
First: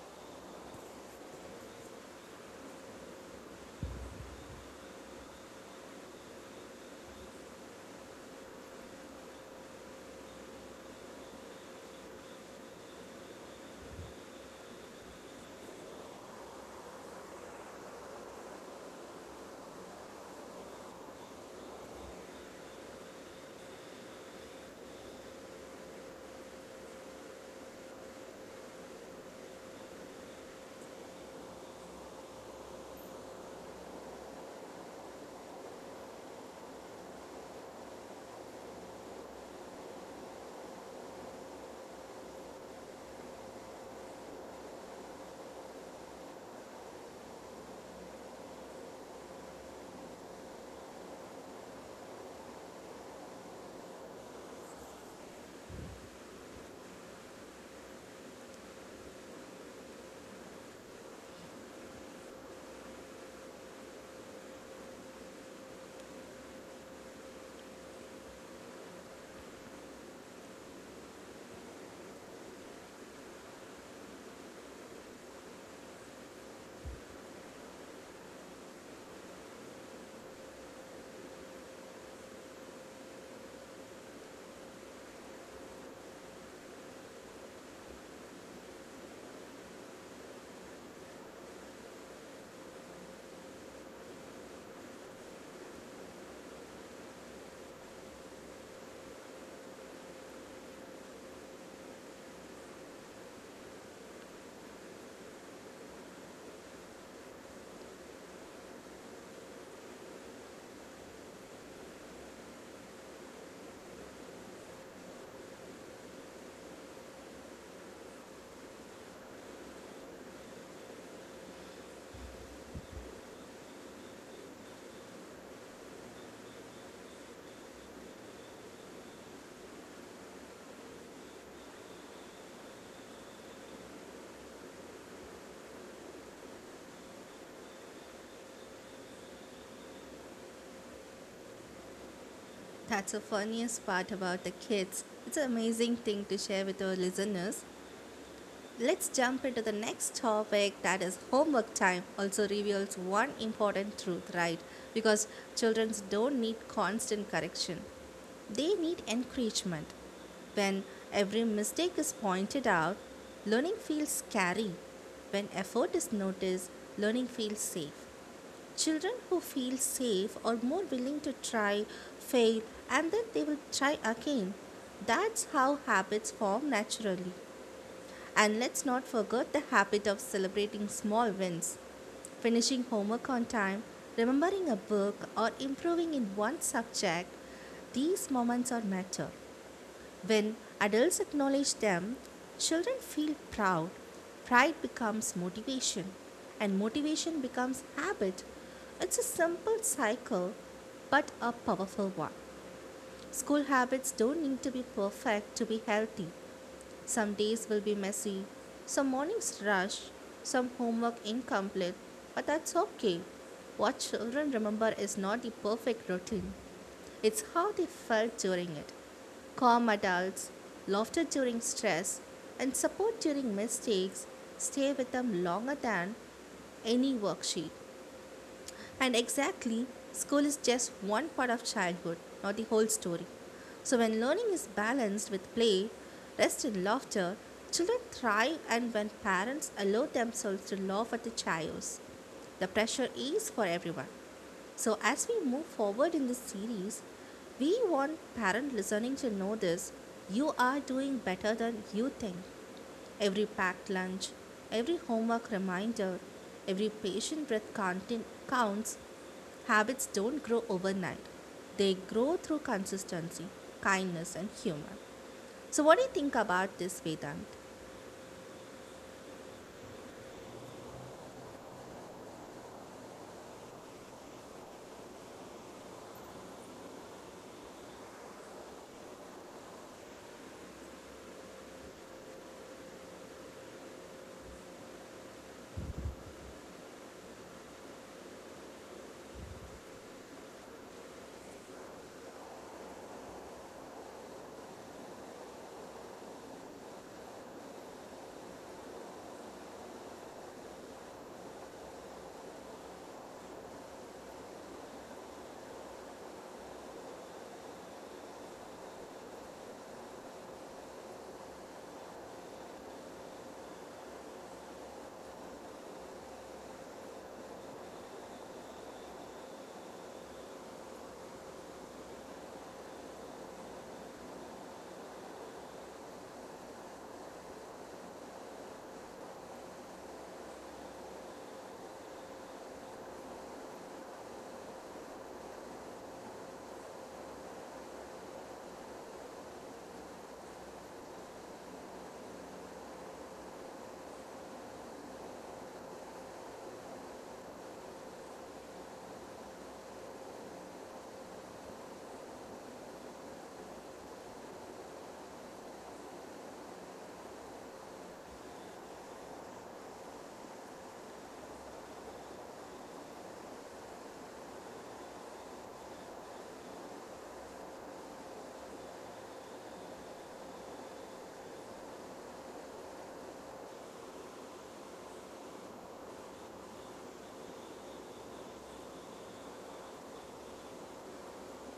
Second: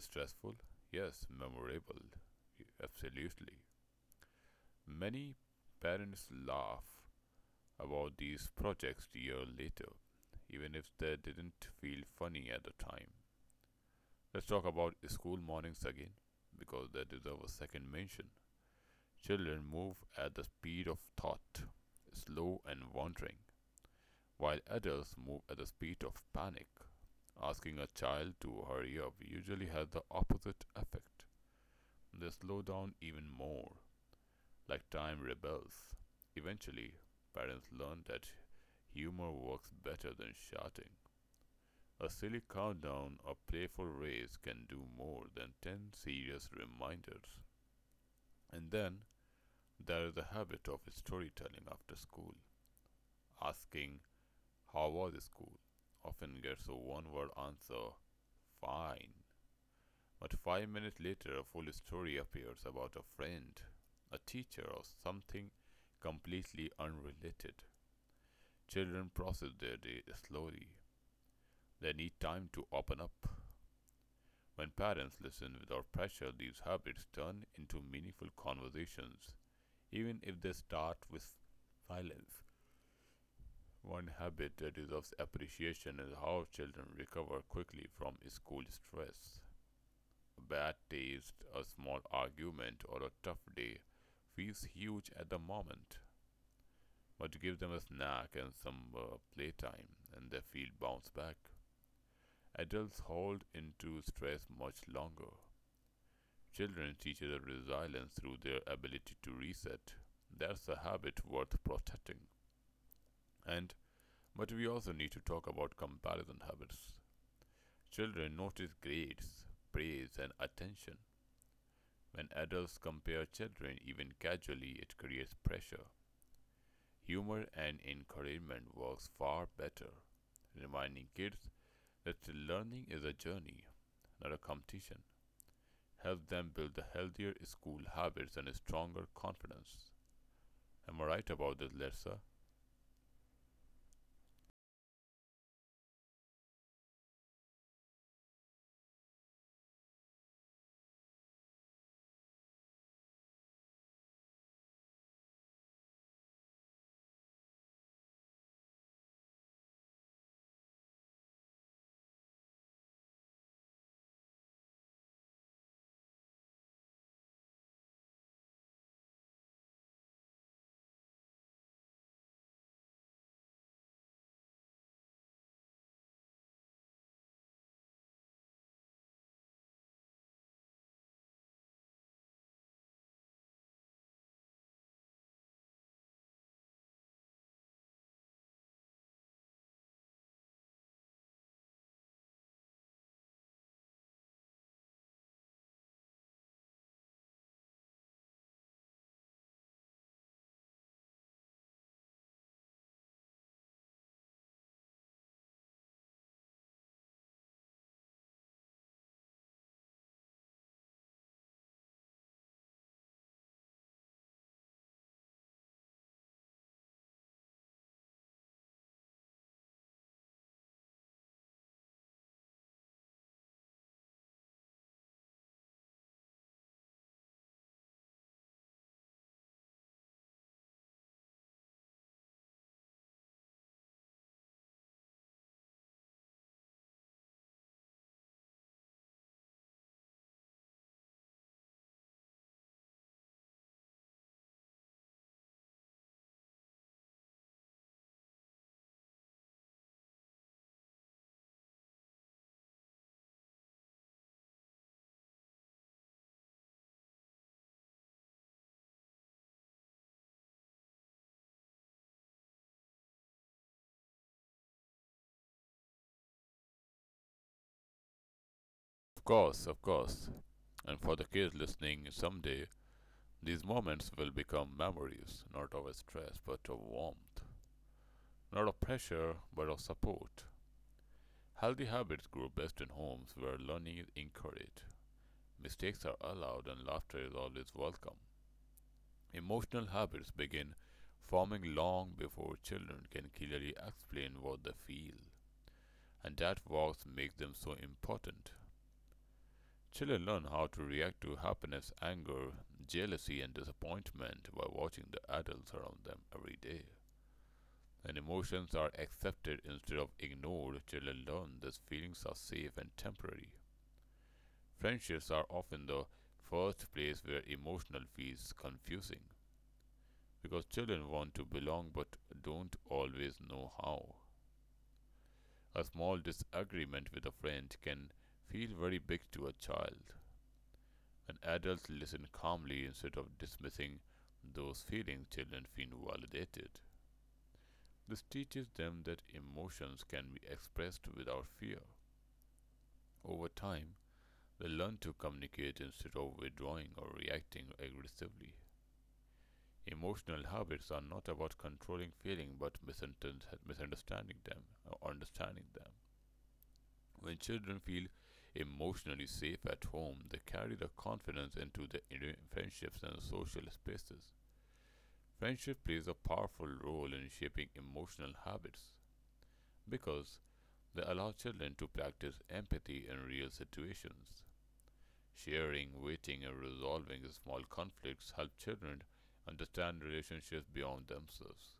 Speaker 2: Stressful? Yes. Memorable? Absolutely. Many parents laugh about these projects year later, even if they didn't feel funny at the time. Let's talk about school mornings again, because they deserve a second mention. Children move at the speed of thought, slow and wandering, while adults move at the speed of panic. Asking a child to hurry up usually has the opposite effect. They slow down even more, like time rebels. Eventually, parents learn that humor works better than shouting. A silly countdown or playful race can do more than 10 serious reminders. And then there is the habit of storytelling after school. Asking, "How was school?" often gets a one word answer, "Fine." But 5 minutes later, a full story appears about a friend, a teacher, or something completely unrelated. Children process their day slowly. They need time to open up. When parents listen without pressure, these habits turn into meaningful conversations, even if they start with silence. One habit that deserves appreciation is how children recover quickly from school stress. A bad taste, a small argument, or a tough day feels huge at the moment, but give them a snack and some playtime, and they feel bounce back. Adults hold into stress much longer. Children teach their resilience through their ability to reset. That's a habit worth protecting. And but we also need to talk about comparison habits. Children notice grades, praise, and attention. When adults compare children, even casually, it creates pressure. Humor and encouragement works far better, reminding kids that learning is a journey, not a competition. Helps them build the healthier school habits and a stronger confidence. Am I right about this, Lersa?
Speaker 1: That's the funniest part about the kids. It's an amazing thing to share with our listeners. Let's jump into the next topic that is homework time also reveals one important truth, right? Because children don't need constant correction. They need encouragement. When every mistake is pointed out, learning feels scary. When effort is noticed, learning feels safe. Children who feel safe are more willing to try, fail, and then they will try again. That's how habits form naturally. And let's not forget the habit of celebrating small wins. Finishing homework on time, remembering a book, or improving in one subject, these moments are matter. When adults acknowledge them, children feel proud. Pride becomes motivation, and motivation becomes habit. It's a simple cycle, but a powerful one. School habits don't need to be perfect to be healthy. Some days will be messy, some mornings rush, some homework incomplete, but that's okay. What children remember is not the perfect routine, it's how they felt during it. Calm adults, laughter during stress, and support during mistakes stay with them longer than any worksheet. And exactly, school is just one part of childhood, not the whole story. So when learning is balanced with play, rest and laughter, children thrive, and when parents allow themselves to laugh at the chaos, the pressure is for everyone. So, as we move forward in this series, we want parent listening to know this: you are doing better than you think. Every packed lunch, every homework reminder, every patient breath counting counts. Habits don't grow overnight. They grow through consistency, kindness, and humor. So, what do you think about this, Vedant?
Speaker 2: Of course, of course. And for the kids listening, someday these moments will become memories, not of stress, but of warmth. Not of pressure, but of support. Healthy habits grow best in homes where learning is encouraged. Mistakes are allowed and laughter is always welcome. Emotional habits begin forming long before children can clearly explain what they feel, and that voice makes them so important. Children learn how to react to happiness, anger, jealousy, and disappointment by watching the adults around them every day. When emotions are accepted instead of ignored, children learn that feelings are safe and temporary. Friendships are often the first place where emotional feels confusing because children want to belong but don't always know how. A small disagreement with a friend can feel very big to a child. When adults listen calmly instead of dismissing those feelings, children feel validated. This teaches them that emotions can be expressed without fear. Over time, they learn to communicate instead of withdrawing or reacting aggressively. Emotional habits are not about controlling feelings but misunderstanding them or understanding them. When children feel emotionally safe at home, they carry the confidence into their friendships and social spaces. Friendship plays a powerful role in shaping emotional habits because they allow children to practice empathy in real situations. Sharing, waiting, and resolving small conflicts help children understand relationships beyond themselves.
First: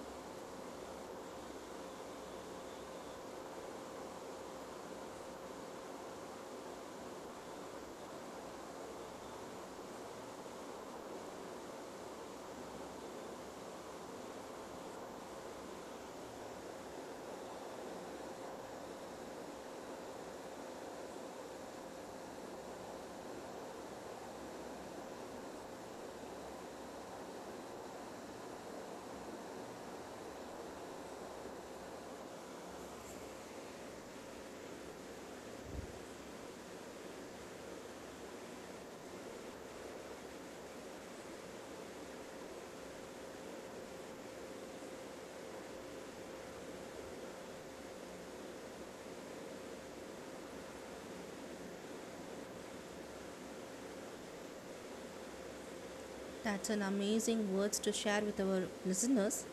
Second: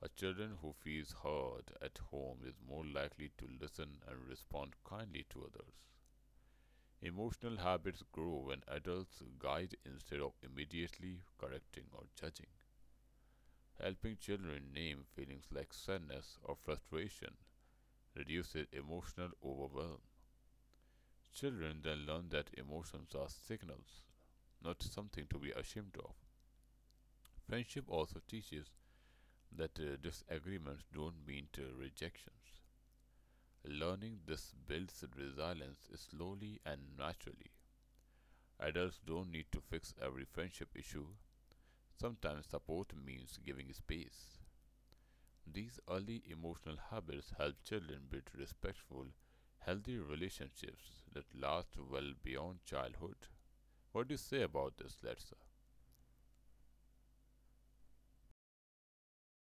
Speaker 2: A child who feels heard at home is more likely to listen and respond kindly to others. Emotional habits grow when adults guide instead of immediately correcting or judging. Helping children name feelings like sadness or frustration reduces emotional overwhelm. Children then learn that emotions are signals, not something to be ashamed of. Friendship also teaches that disagreements don't mean rejections. Learning this builds resilience slowly and naturally. Adults don't need to fix every friendship issue. Sometimes support means giving space. These early emotional habits help children build respectful, healthy relationships that last well beyond childhood. What do you say about this, Letsa?
Speaker 1: That's an amazing words to share with our listeners.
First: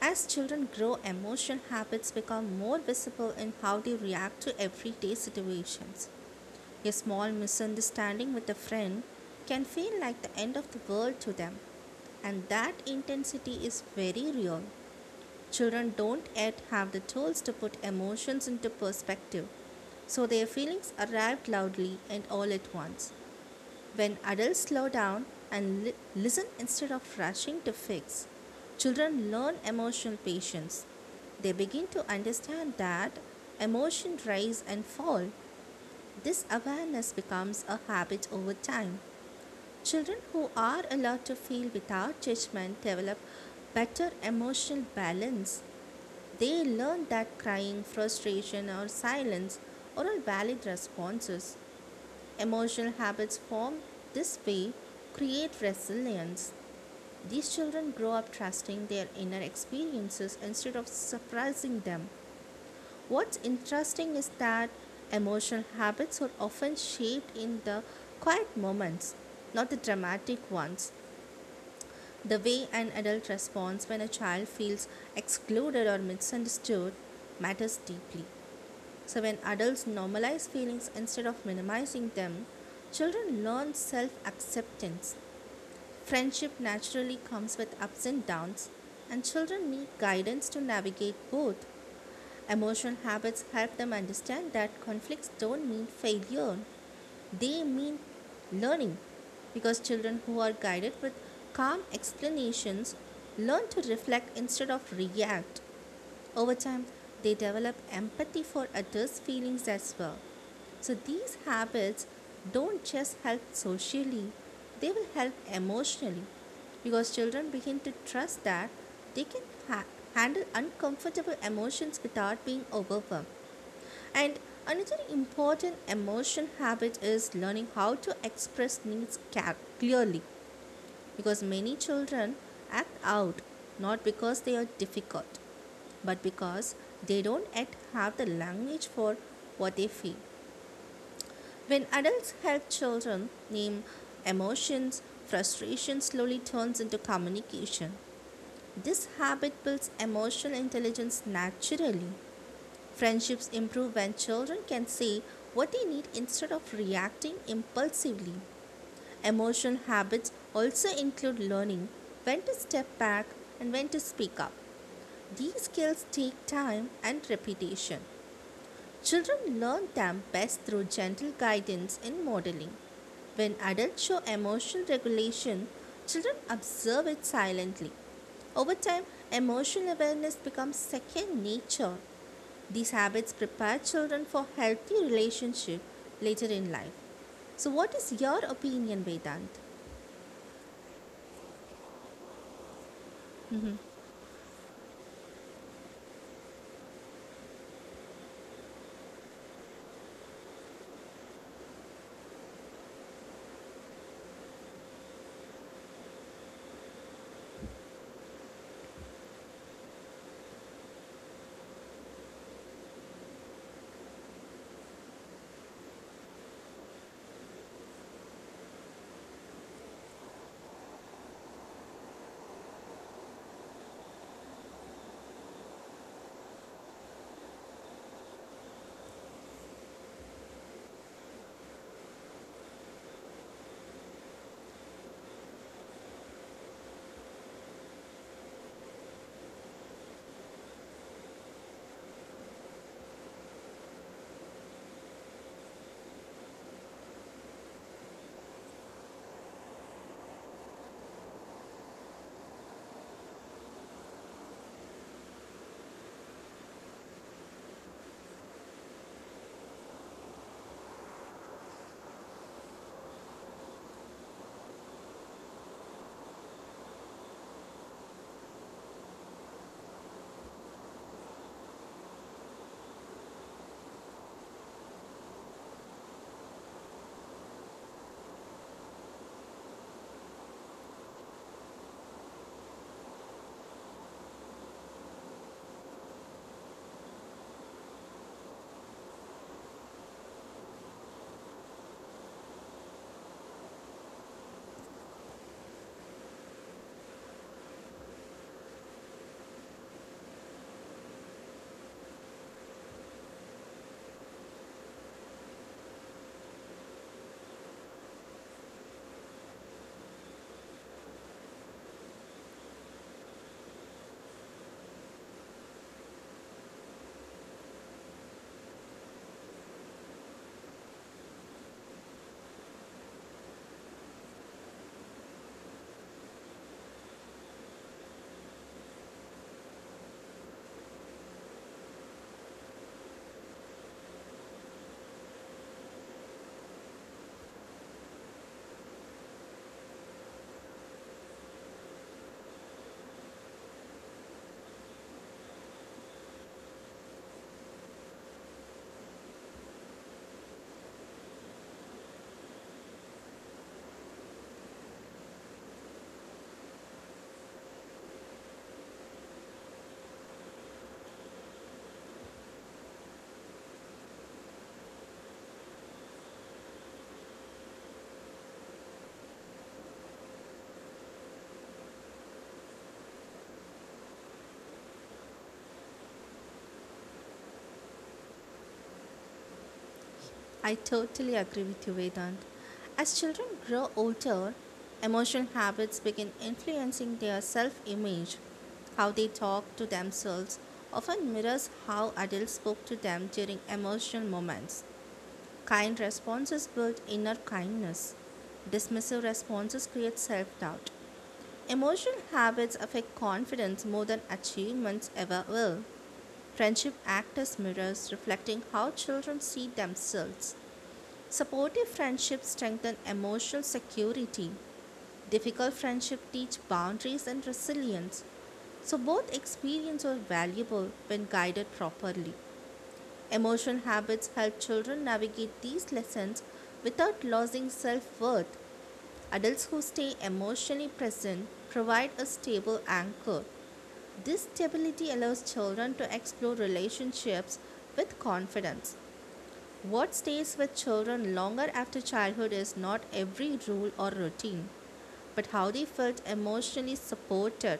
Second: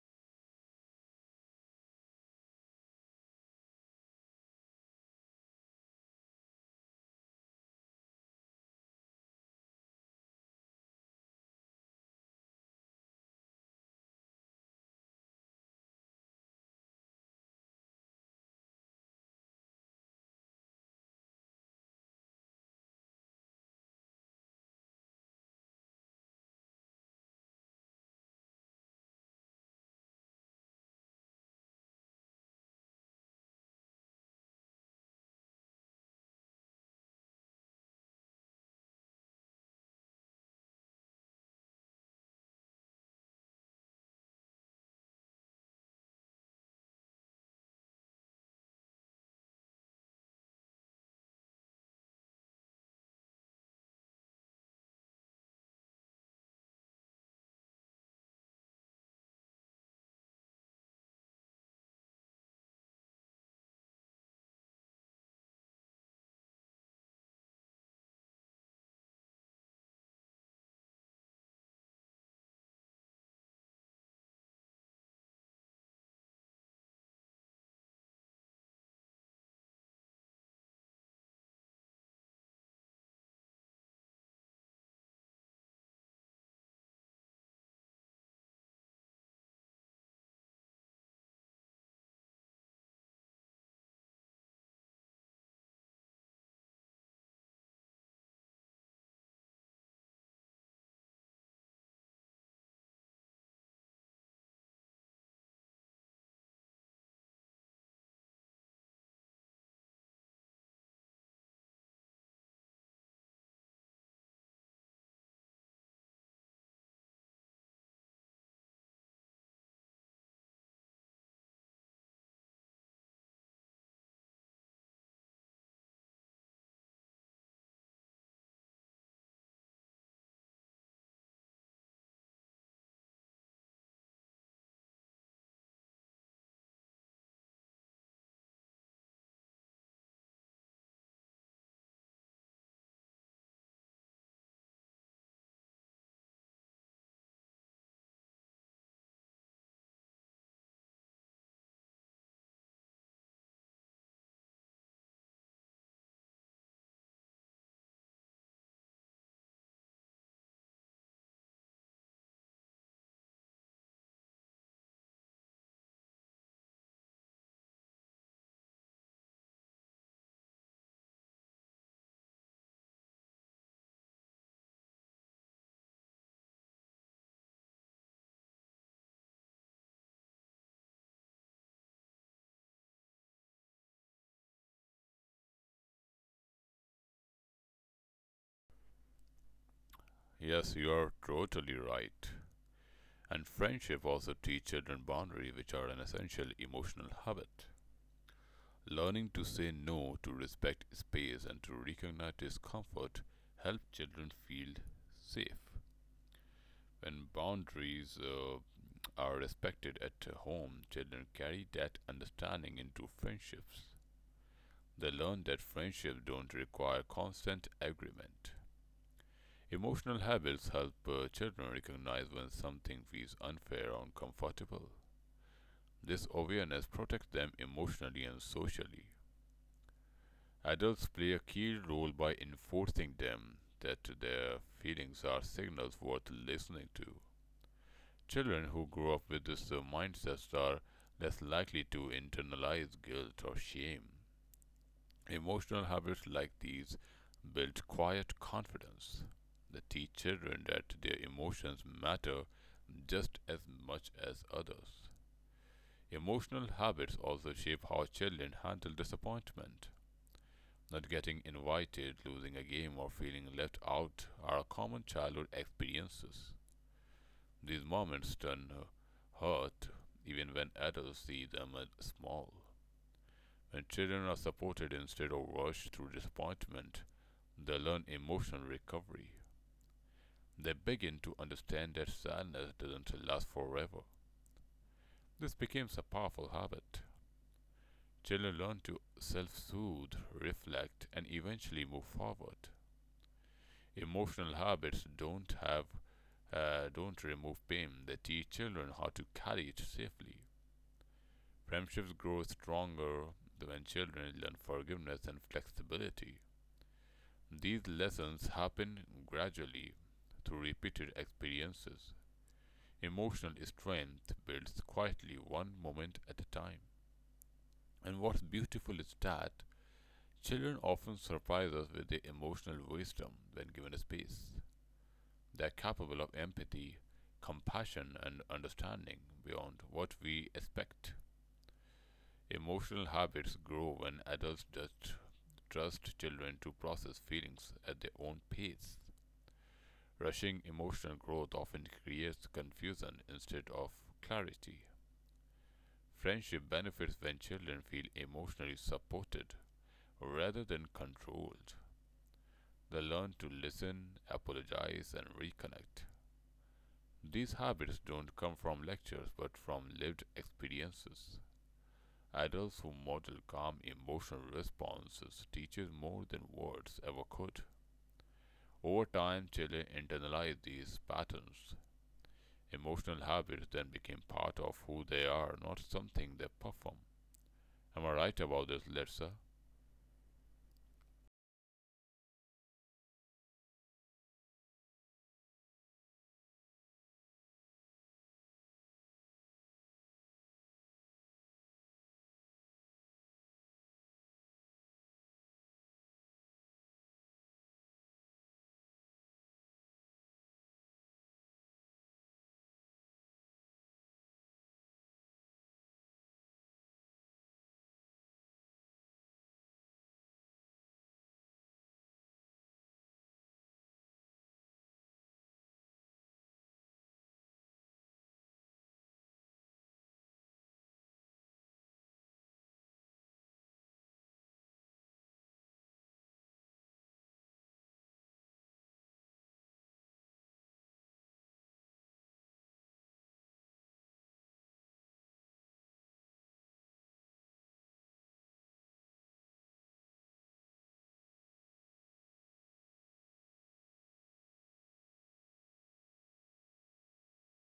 Speaker 1: As children grow, emotional habits become more visible in how they react to everyday situations. A small misunderstanding with a friend can feel like the end of the world to them, and that intensity is very real. Children don't yet have the tools to put emotions into perspective, so their feelings arrive loudly and all at once. When adults slow down and listen instead of rushing to fix, children learn emotional patience. They begin to understand that emotion rise and fall. This awareness becomes a habit over time. Children who are allowed to feel without judgment develop better emotional balance. They learn that crying, frustration, or silence are all valid responses. Emotional habits formed this way create resilience. These children grow up trusting their inner experiences instead of suppressing them. What's interesting is that emotional habits are often shaped in the quiet moments, not the dramatic ones. The way an adult responds when a child feels excluded or misunderstood matters deeply. So, when adults normalize feelings instead of minimizing them, children learn self acceptance. Friendship naturally comes with ups and downs, and children need guidance to navigate both. Emotional habits help them understand that conflicts don't mean failure, they mean learning. Because children who are guided with calm explanations learn to reflect instead of react. Over time, they develop empathy for others' feelings as well. So these habits don't just help socially, they will help emotionally because children begin to trust that they can ha- handle uncomfortable emotions without being overwhelmed. And another important emotion habit is learning how to express needs clearly, because many children act out not because they are difficult but because they don't yet have the language for what they feel. When adults help children name emotions, frustration slowly turns into communication. This habit builds emotional intelligence naturally. Friendships improve when children can say what they need instead of reacting impulsively. Emotional habits also include learning when to step back and when to speak up. These skills take time and repetition. Children learn them best through gentle guidance and modeling. When adults show emotional regulation, children observe it silently. Over time, emotional awareness becomes second nature. These habits prepare children for healthy relationship later in life. So what is your opinion, Vedant?
Speaker 2: Yes, you are totally right. And friendship also teaches children boundaries, which are an essential emotional habit. Learning to say no, to respect space, and to recognize discomfort help children feel safe. When boundaries are respected at home, children carry that understanding into friendships. They learn that friendships don't require constant agreement. Emotional habits help children recognize when something feels unfair or uncomfortable. This awareness protects them emotionally and socially. Adults play a key role by enforcing them that their feelings are signals worth listening to. Children who grow up with this mindset are less likely to internalize guilt or shame. Emotional habits like these build quiet confidence. They teach children that their emotions matter just as much as others. Emotional habits also shape how children handle disappointment. Not getting invited, losing a game, or feeling left out are common childhood experiences. These moments turn hurt even when adults see them as small. When children are supported instead of rushed through disappointment, they learn emotional recovery. They begin to understand that sadness doesn't last forever. This becomes a powerful habit. Children learn to self soothe, reflect, and eventually move forward. Emotional habits don't have Don't remove pain. They teach children how to carry it safely. Friendships grow stronger when children learn forgiveness and flexibility. These lessons happen gradually through repeated experiences. Emotional strength builds quietly, one moment at a time. And what's beautiful is that children often surprise us with their emotional wisdom when given a space. They are capable of empathy, compassion, and understanding beyond what we expect. Emotional habits grow when adults just trust children to process feelings at their own pace. Rushing emotional growth often creates confusion instead of clarity. Friendship benefits when children feel emotionally supported rather than controlled. They learn to listen, apologize, and reconnect. These habits don't come from lectures but from lived experiences. Adults who model calm emotional responses teach more than words ever could. Over time, children internalize these patterns. Emotional habits then became part of who they are, not something they perform. Am I right about this, Letsa?
Speaker 1: I totally agree with you, Vedant. As children grow older, emotional habits begin influencing their self image. How they talk to themselves often mirrors how adults spoke to them during emotional moments. Kind responses build inner kindness. Dismissive responses create self doubt. Emotional habits affect confidence more than achievements ever will. Friendship act as mirrors reflecting how children see themselves. Supportive friendships strengthen emotional security. Difficult friendships teach boundaries and resilience. So both experiences are valuable when guided properly. Emotional habits help children navigate these lessons without losing self-worth. Adults who stay emotionally present provide a stable anchor. This stability allows children to explore relationships with confidence. What stays with children longer after childhood is not every rule or routine, but how they felt emotionally supported.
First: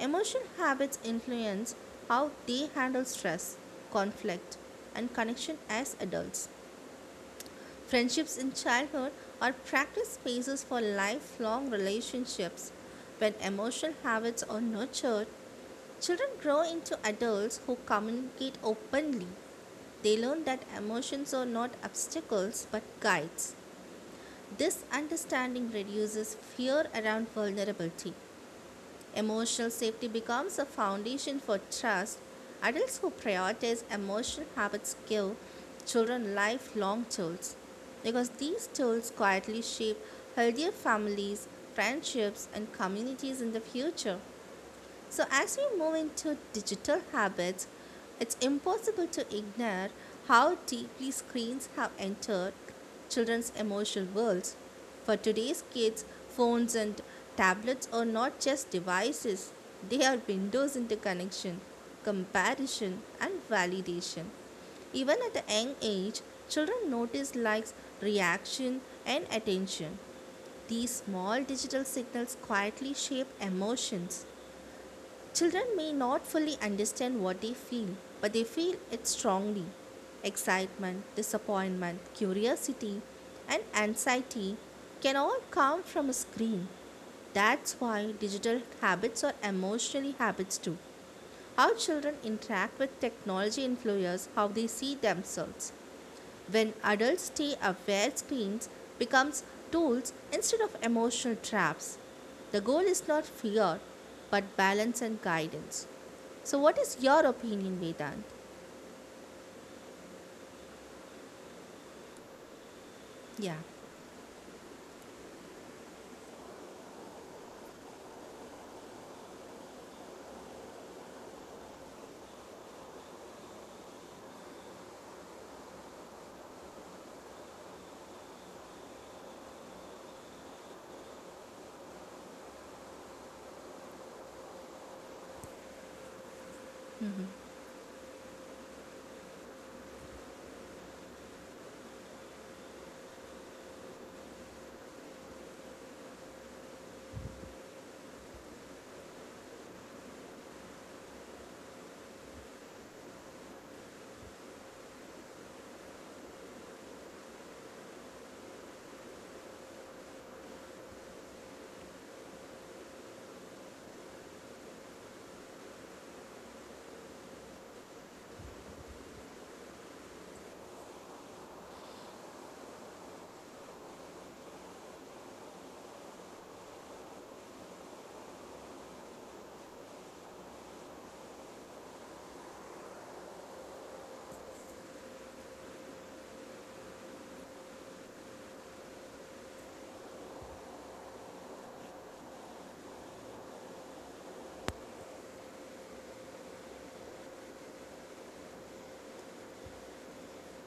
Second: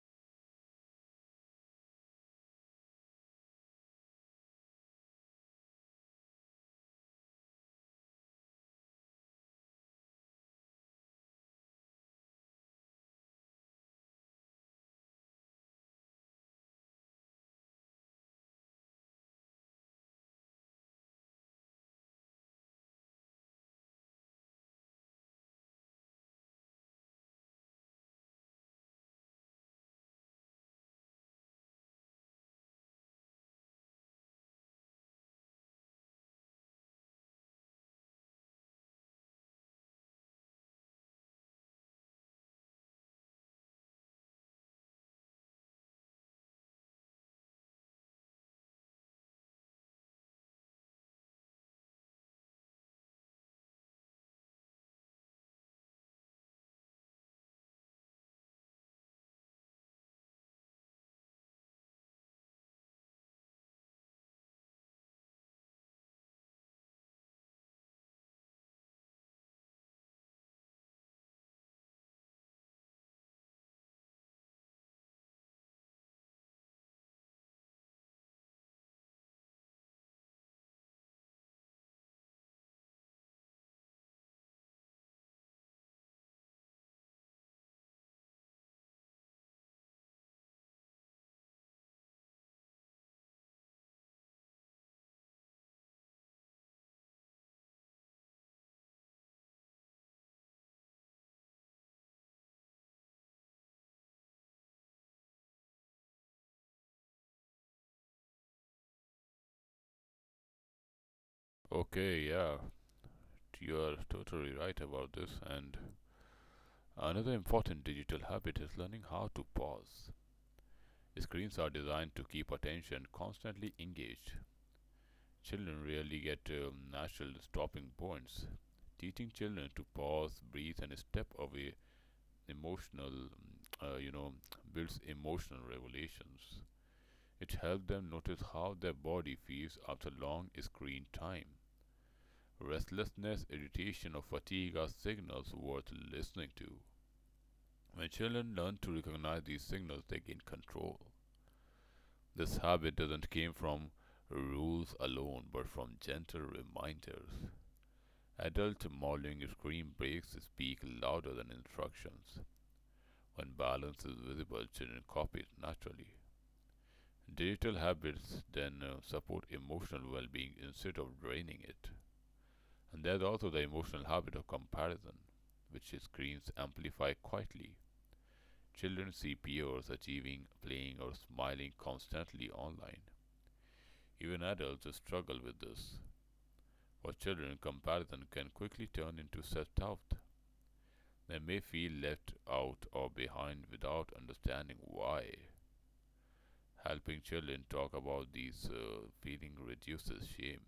Speaker 1: Emotional habits influence how they handle stress, conflict, and connection as adults. Friendships in childhood are practice spaces for lifelong relationships. When emotional habits are nurtured, children grow into adults who communicate openly. They learn that emotions are not obstacles but guides. This understanding reduces fear around vulnerability. Emotional safety becomes a foundation for trust. Adults who prioritize emotional habits give children lifelong tools because these tools quietly shape healthier families, friendships, and communities in the future. So, as we move into digital habits, it's impossible to ignore how deeply screens have entered children's emotional worlds. For today's kids, phones and tablets are not just devices, they are windows into connection, comparison, and validation. Even at a young age, children notice likes, reaction, and attention. These small digital signals quietly shape emotions. Children may not fully understand what they feel, but they feel it strongly. Excitement, disappointment, curiosity, and anxiety can all come from a screen. That's why digital habits are emotionally habits too. How children interact with technology influences how they see themselves. When adults stay aware, screens becomes tools instead of emotional traps. The goal is not fear, but balance and guidance. So, what is your opinion, Vedant?
Speaker 2: Okay, yeah,
Speaker 1: Yeah.
Speaker 2: you are totally right about this, and another important digital habit is learning how to pause. Screens are designed to keep attention constantly engaged. Children rarely get natural stopping points. Teaching children to pause, breathe, and step away emotional, uh, you know, builds emotional regulations.
Speaker 1: Hmm.
Speaker 2: It helps them notice how their body feels after long screen time. Restlessness, irritation, or fatigue are signals worth listening to. When children learn to recognize these signals, they gain control. This habit doesn't come from rules alone, but from gentle reminders. Adult modeling screen breaks speak louder than instructions. When balance is visible, children copy it naturally. Digital habits then support emotional well being instead of draining it. And there's also the emotional habit of comparison, which screens amplify quietly. Children see peers achieving, playing, or smiling constantly online. Even adults struggle with this. For children, comparison can quickly turn into self doubt. They may feel left out or behind without understanding why. Helping children talk about these feelings reduces shame.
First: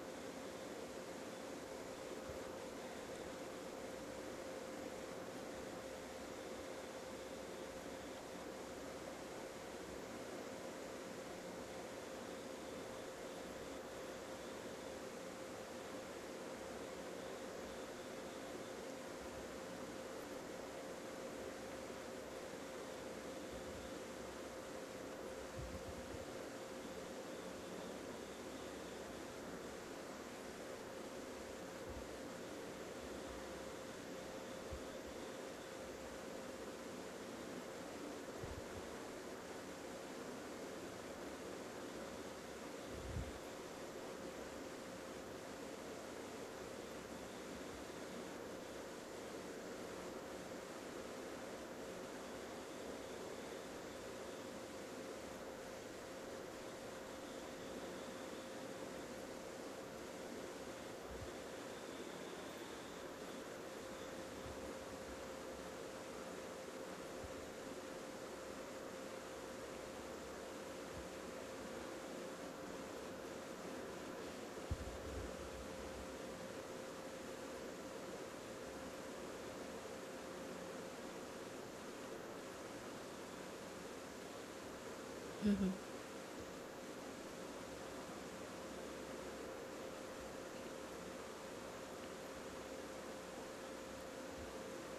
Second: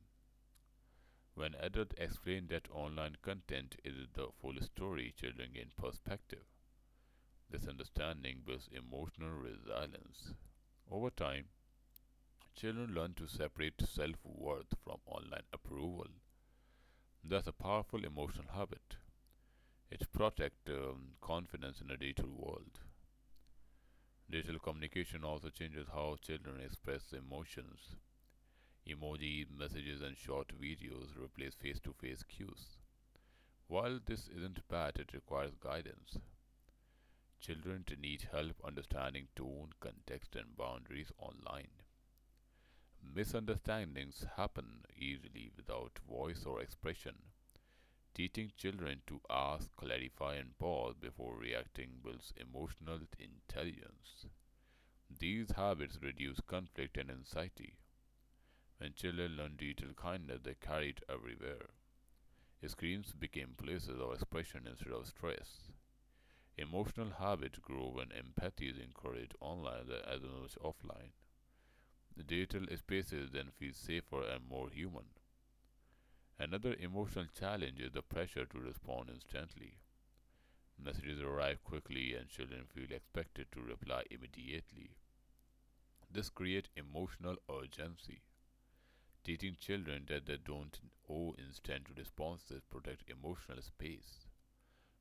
Speaker 2: When adults explain that online content is the full story, children gain perspective. This understanding builds emotional resilience. Over time, children learn to separate self worth from online approval. That's a powerful emotional habit. It protects confidence in a digital world. Digital communication also changes how children express emotions. Emoji messages and short videos replace face to face cues. While this isn't bad, it requires guidance. Children need help understanding tone, context, and boundaries online. Misunderstandings happen easily without voice or expression. Teaching children to ask, clarify, and pause before reacting builds emotional intelligence. These habits reduce conflict and anxiety. When children learn digital kindness, they carry it everywhere. Screens became places of expression instead of stress. Emotional habits grow when empathy is encouraged online as well as offline. The digital spaces then feel safer and more human. Another emotional challenge is the pressure to respond instantly. Messages arrive quickly and children feel expected to reply immediately.
Speaker 1: Hmm.
Speaker 2: This creates emotional urgency. Teaching children that they don't owe instant responses protect emotional space.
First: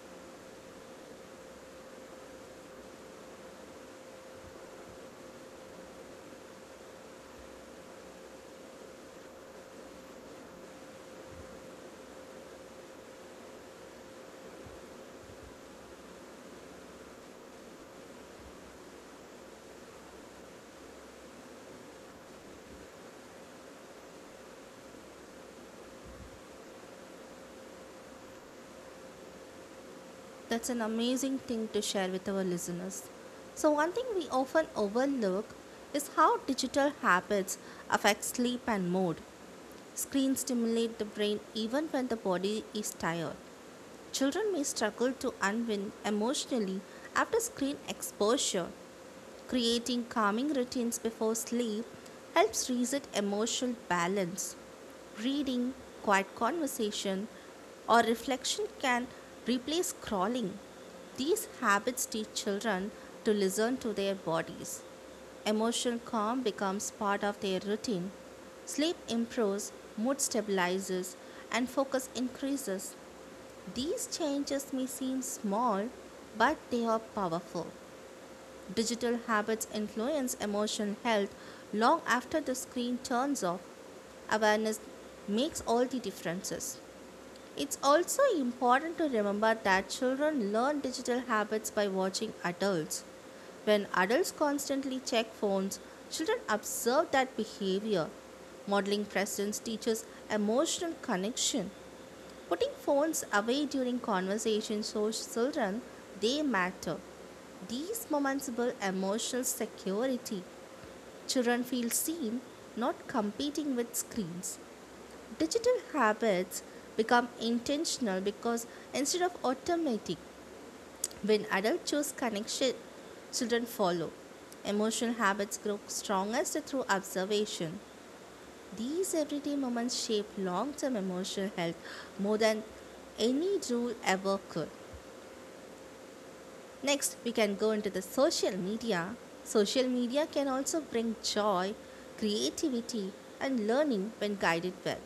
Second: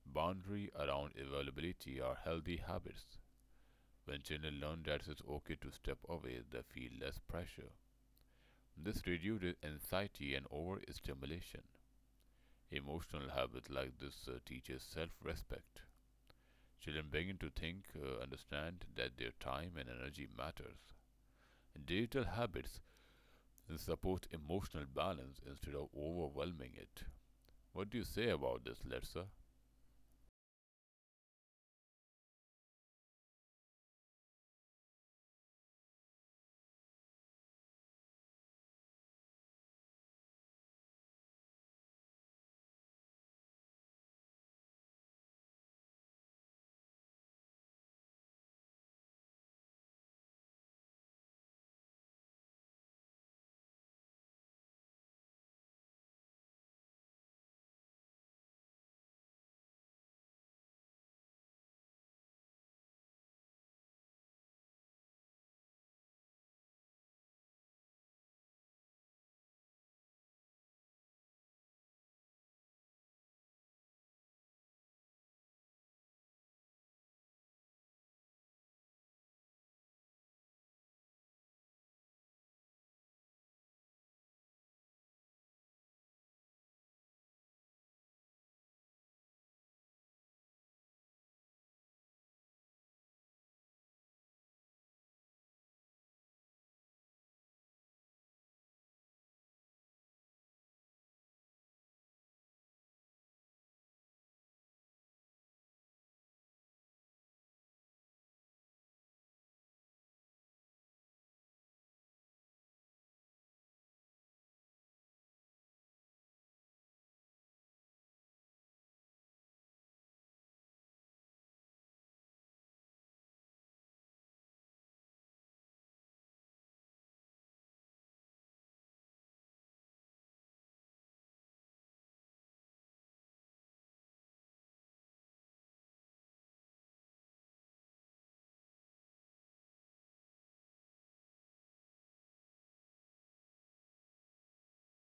Speaker 2: Boundary around availability are healthy habits. When children learn that it's okay to step away, they feel less pressure. This reduces anxiety and overstimulation. Emotional habits like this teaches self-respect. Children begin to think, understand that their time and energy matters. Digital habits support emotional balance instead of overwhelming it. What do you say about this, Letsa?
Speaker 1: That's an amazing thing to share with our listeners. So, one thing we often overlook is how digital habits affect sleep and mood. Screens stimulate the brain even when the body is tired. Children may struggle to unwind emotionally after screen exposure. Creating calming routines before sleep helps reset emotional balance. Reading, quiet conversation, or reflection can replace scrolling. These habits teach children to listen to their bodies. Emotional calm becomes part of their routine. Sleep improves, mood stabilizes, and focus increases. These changes may seem small, but they are powerful. Digital habits influence emotional health long after the screen turns off. Awareness makes all the differences. It's also important to remember that children learn digital habits by watching adults. When adults constantly check phones, children observe that behavior. Modeling presence teaches emotional connection. Putting phones away during conversations shows children they matter. These moments build emotional security. Children feel seen, not competing with screens. Digital habits become intentional because instead of automatic, when adults choose connection, children follow. Emotional habits grow strongest through observation. These everyday moments shape long term emotional health more than any rule ever could. Next, we can go into the social media. Social media can also bring joy, creativity, and learning when guided well.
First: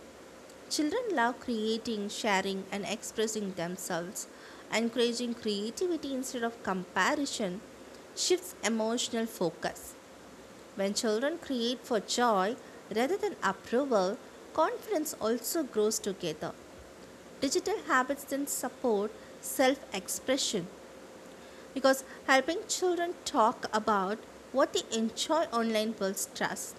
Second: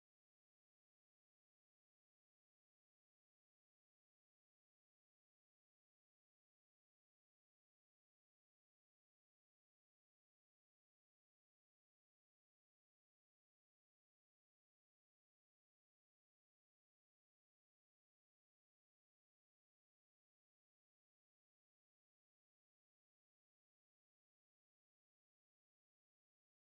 Speaker 1: Children love creating, sharing, and expressing themselves. Encouraging creativity instead of comparison shifts emotional focus. When children create for joy rather than approval, confidence also grows together. Digital habits then support self expression because helping children talk about what they enjoy online builds trust.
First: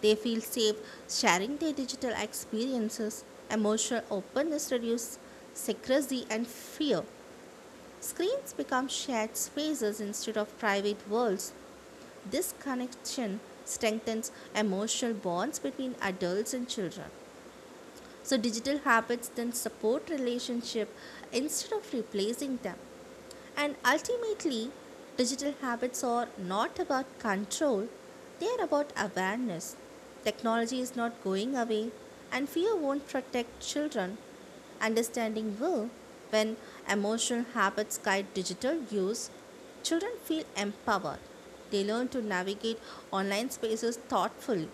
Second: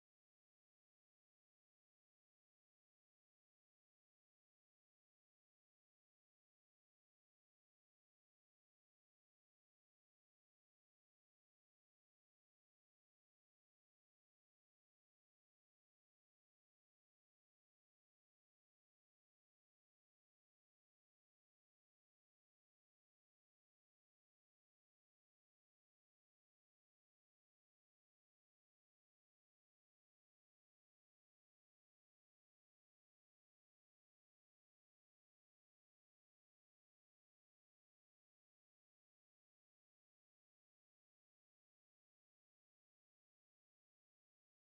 Speaker 1: They feel safe sharing their digital experiences. Emotional openness reduces secrecy and fear. Screens become shared spaces instead of private worlds. This connection strengthens emotional bonds between adults and children. So, digital habits then support relationship instead of replacing them. And ultimately, digital habits are not about control, they are about awareness. Technology is not going away, and fear won't protect children. Understanding will, when emotional habits guide digital use, children feel empowered. They learn to navigate online spaces thoughtfully.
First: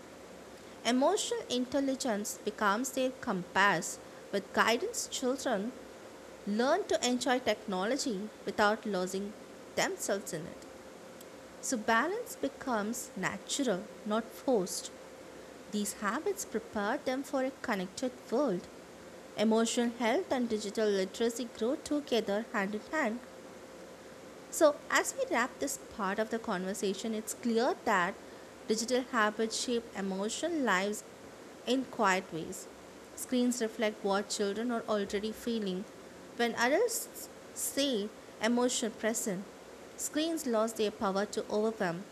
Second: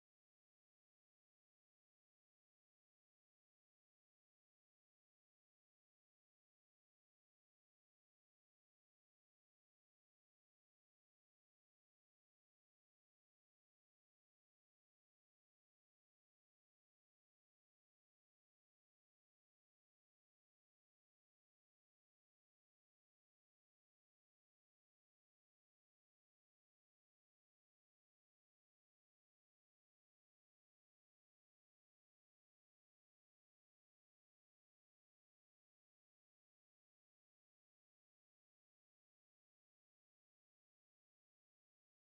Speaker 1: Emotional intelligence becomes their compass. With guidance, children learn to enjoy technology without losing themselves in it. So, balance becomes natural, not forced. These habits prepare them for a connected world. Emotional health and digital literacy grow together hand in hand. So, as we wrap this part of the conversation, it's clear that digital habits shape emotional lives in quiet ways. Screens reflect what children are already feeling. When adults say emotional present, screens lost their power to overcome.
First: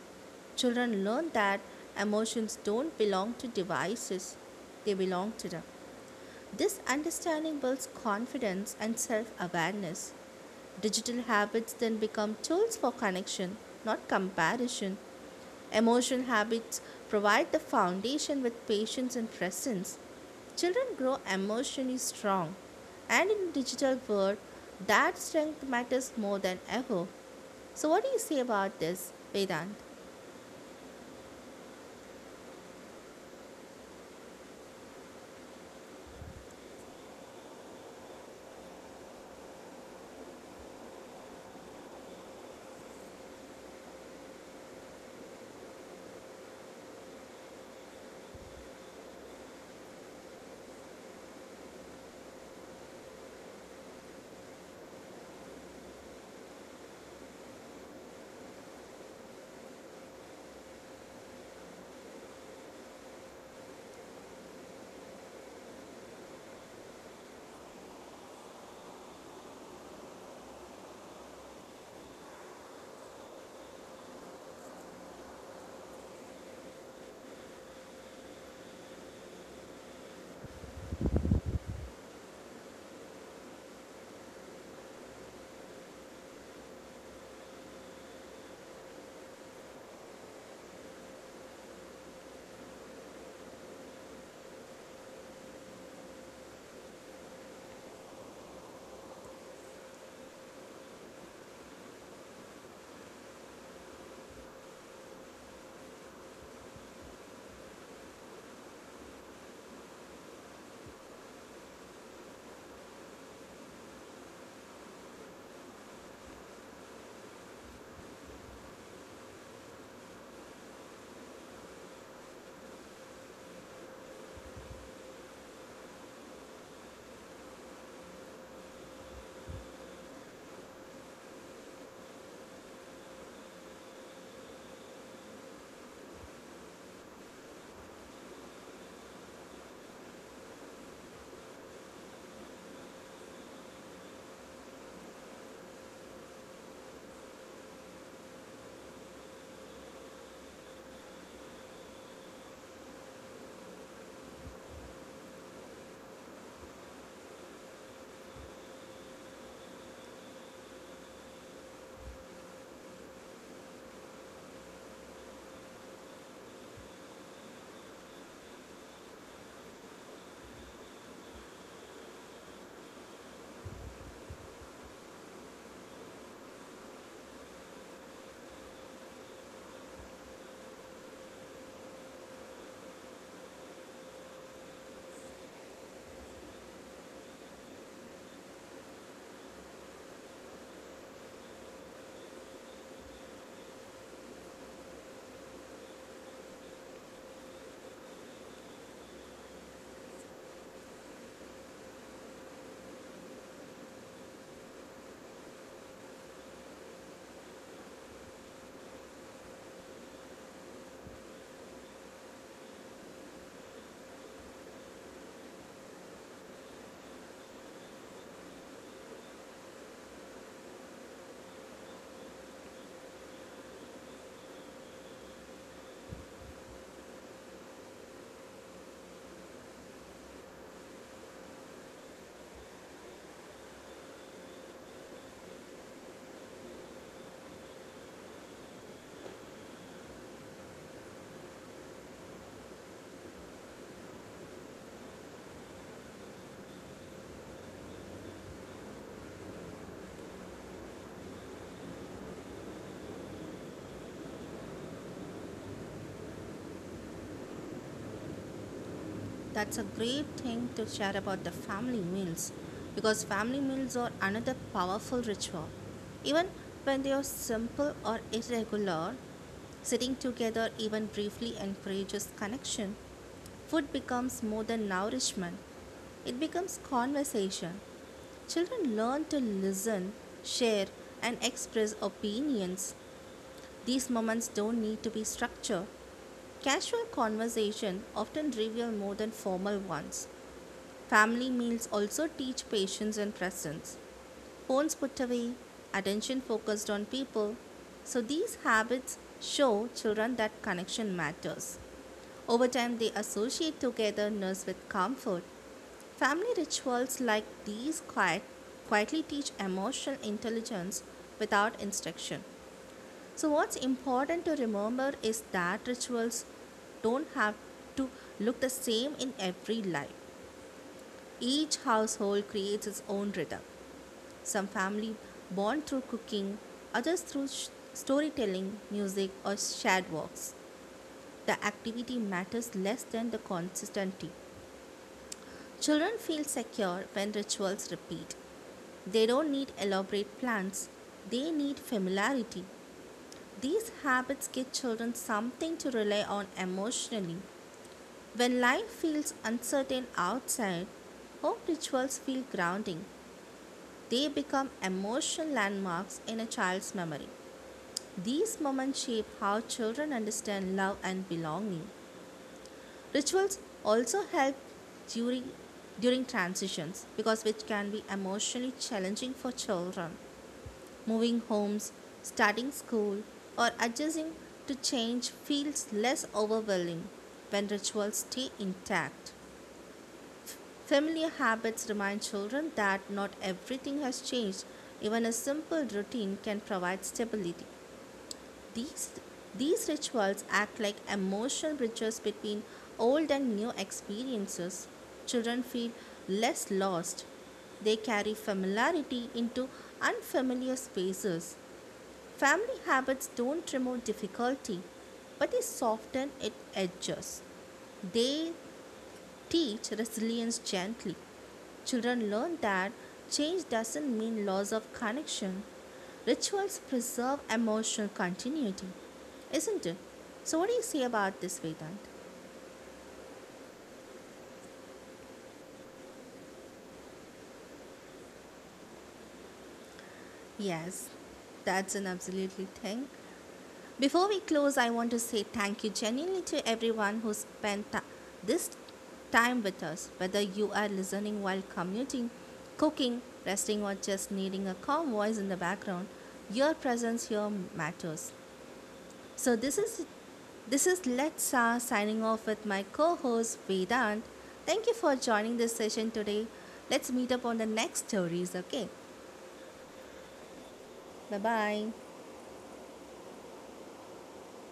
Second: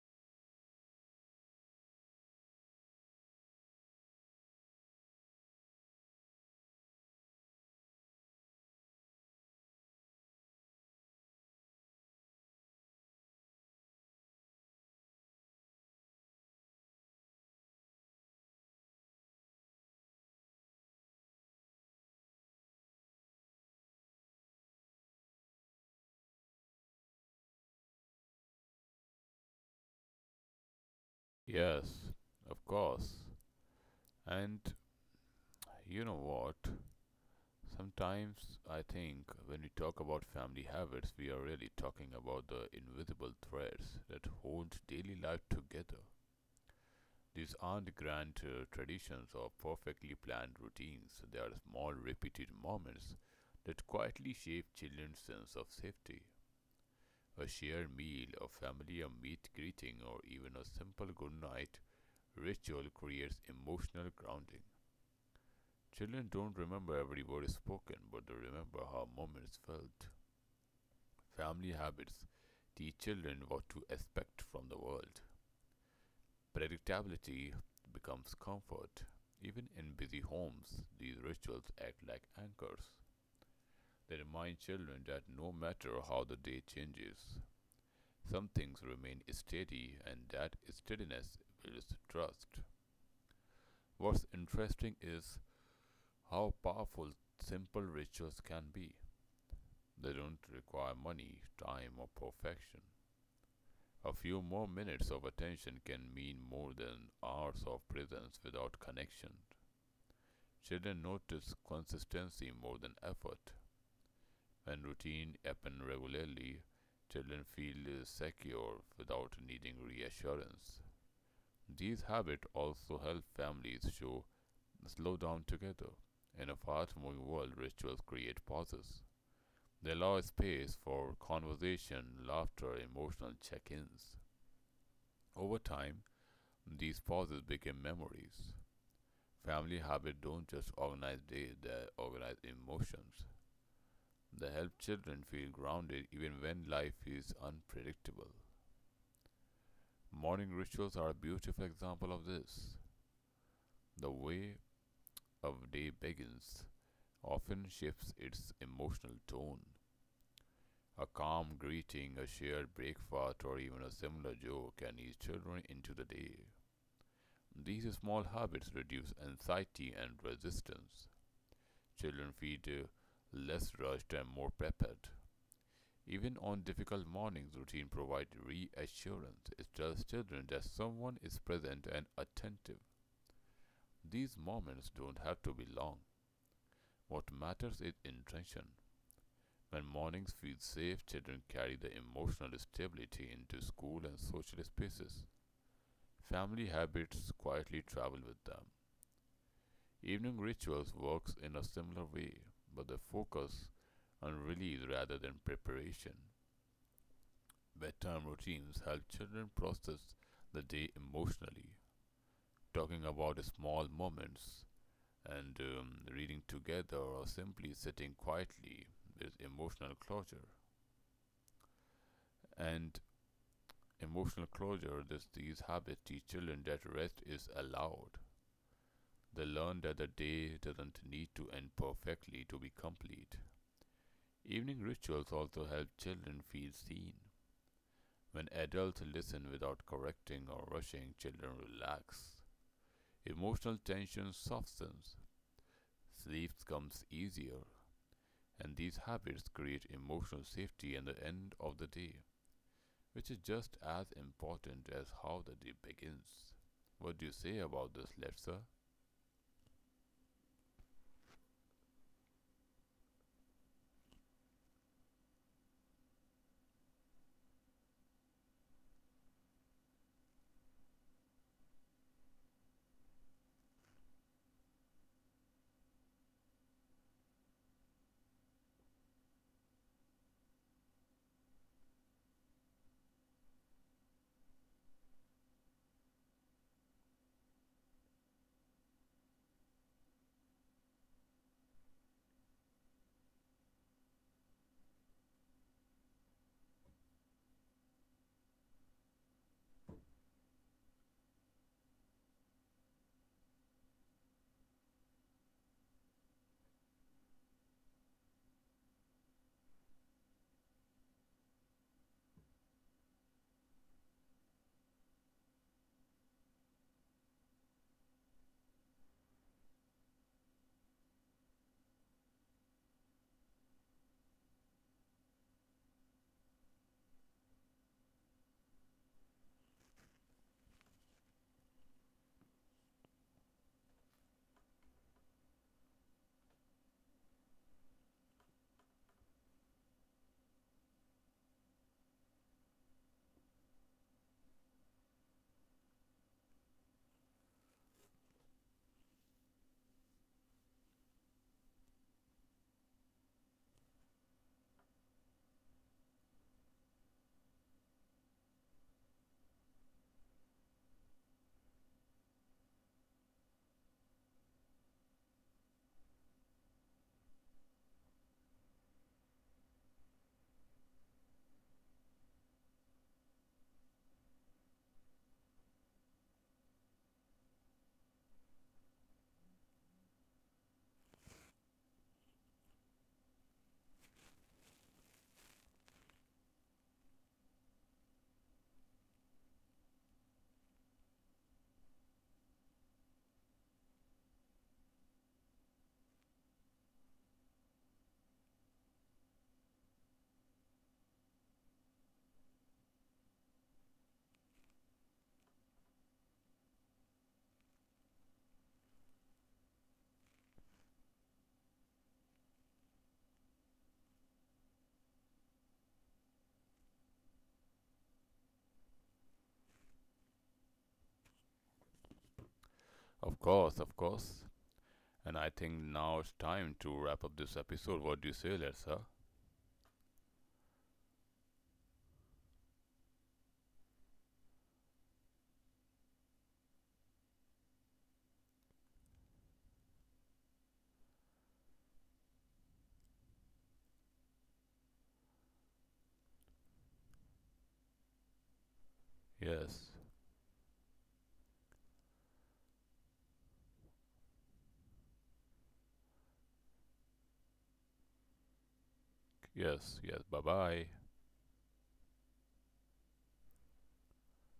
Speaker 1: Children learn that emotions don't belong to devices, they belong to them. This understanding builds confidence and self awareness. Digital habits then become tools for connection, not comparison. Emotional habits provide the foundation with patience and presence. Children grow emotionally strong, and in digital world, that strength matters more than ever. So, what do you say about this, Vedant?
Speaker 2: Yes, of course. And you know what? Sometimes I think when we talk about family habits, we are really talking about the invisible threads that hold daily life together. These aren't grand traditions or perfectly planned routines. They are small, repeated moments that quietly shape children's sense of safety. A shared meal, a familiar meet greeting, or even a simple good night ritual creates emotional grounding. Children don't remember every word spoken, but they remember how moments felt. Family habits teach children what to expect from the world. Predictability becomes comfort. Even in busy homes, these rituals act like anchors. They remind children that no matter how the day changes, some things remain steady and that steadiness builds trust. What's interesting is how powerful simple rituals can be. They don't require money, time, or perfection. A few more minutes of attention can mean more than hours of presence without connection. Children notice consistency more than effort. When routine happen regularly, children feel secure without needing reassurance. These habits also help families show slow down together. In a fast moving world, rituals create pauses. They allow space for conversation, laughter, emotional check ins. Over time, these pauses become memories. Family habits don't just organize days, they organize emotions. They help children feel grounded even when life is unpredictable. Morning rituals are a beautiful example of this. The way a day begins often shifts its emotional tone. A calm greeting, a shared breakfast, or even a similar joke can ease children into the day. These small habits reduce anxiety and resistance. Children feel less rushed and more prepared. Even on difficult mornings, routine provides reassurance. It tells children that someone is present and attentive. These moments don't have to be long. What matters is intention. When mornings feel safe, children carry the emotional stability into school and social spaces. Family habits quietly travel with them. Evening rituals works in a similar way, but the focus on release rather than preparation. Bedtime routines help children process the day emotionally. Talking about small moments and reading together or simply sitting quietly is emotional closure. And emotional closure, these habits teach children that rest is allowed. They learn that the day doesn't need to end perfectly to be complete. Evening rituals also help children feel seen. When adults listen without correcting or rushing, children relax. Emotional tension softens, sleep comes easier, and these habits create emotional safety at the end of the day, which is just as important as how the day begins. What do you say about this, Letsa?
Speaker 1: That's a great thing to share about the family meals because family meals are another powerful ritual. Even when they are simple or irregular, sitting together even briefly encourages connection. Food becomes more than nourishment, it becomes conversation. Children learn to listen, share, and express opinions, these moments don't need to be structured. Casual conversation often reveal more than formal ones. Family meals also teach patience and presence. Phones put away, attention focused on people. So these habits show children that connection matters. Over time, they associate togetherness with comfort. Family rituals like these quietly teach emotional intelligence without instruction. So, what's important to remember is that rituals don't have to look the same in every life. Each household creates its own rhythm. Some family bond through cooking, others through storytelling, music, or shared walks. The activity matters less than the consistency. Children feel secure when rituals repeat. They don't need elaborate plans, they need familiarity. These habits give children something to rely on emotionally. When life feels uncertain outside, home rituals feel grounding. They become emotional landmarks in a child's memory. These moments shape how children understand love and belonging. Rituals also help during during transitions because which can be emotionally challenging for children. Moving homes, starting school, or adjusting to change feels less overwhelming when rituals stay intact. Familiar habits remind children that not everything has changed. Even a simple routine can provide stability. These, these rituals act like emotional bridges between old and new experiences. Children feel less lost. They carry familiarity into unfamiliar spaces. Family habits don't remove difficulty, but they soften its edges. They teach resilience gently. Children learn that change doesn't mean loss of connection. Rituals preserve emotional continuity, isn't it? So, what do you say about this, Vedant?
Speaker 2: Of course, of course. And I think now it's time to wrap up this episode. What do you say, Letsa?
Speaker 1: Yes, that's an absolutely thing. Before we close, I want to say thank you genuinely to everyone who spent this time with us. Whether you are listening while commuting, cooking, resting, or just needing a calm voice in the background, your presence here matters. So this
Speaker 2: Yes,
Speaker 1: is this is Letsa signing off with my co-host Vedant. Thank you for joining this session today. Let's meet up on the next stories. Okay,
Speaker 2: yes. Bye bye.
Speaker 1: bye bye.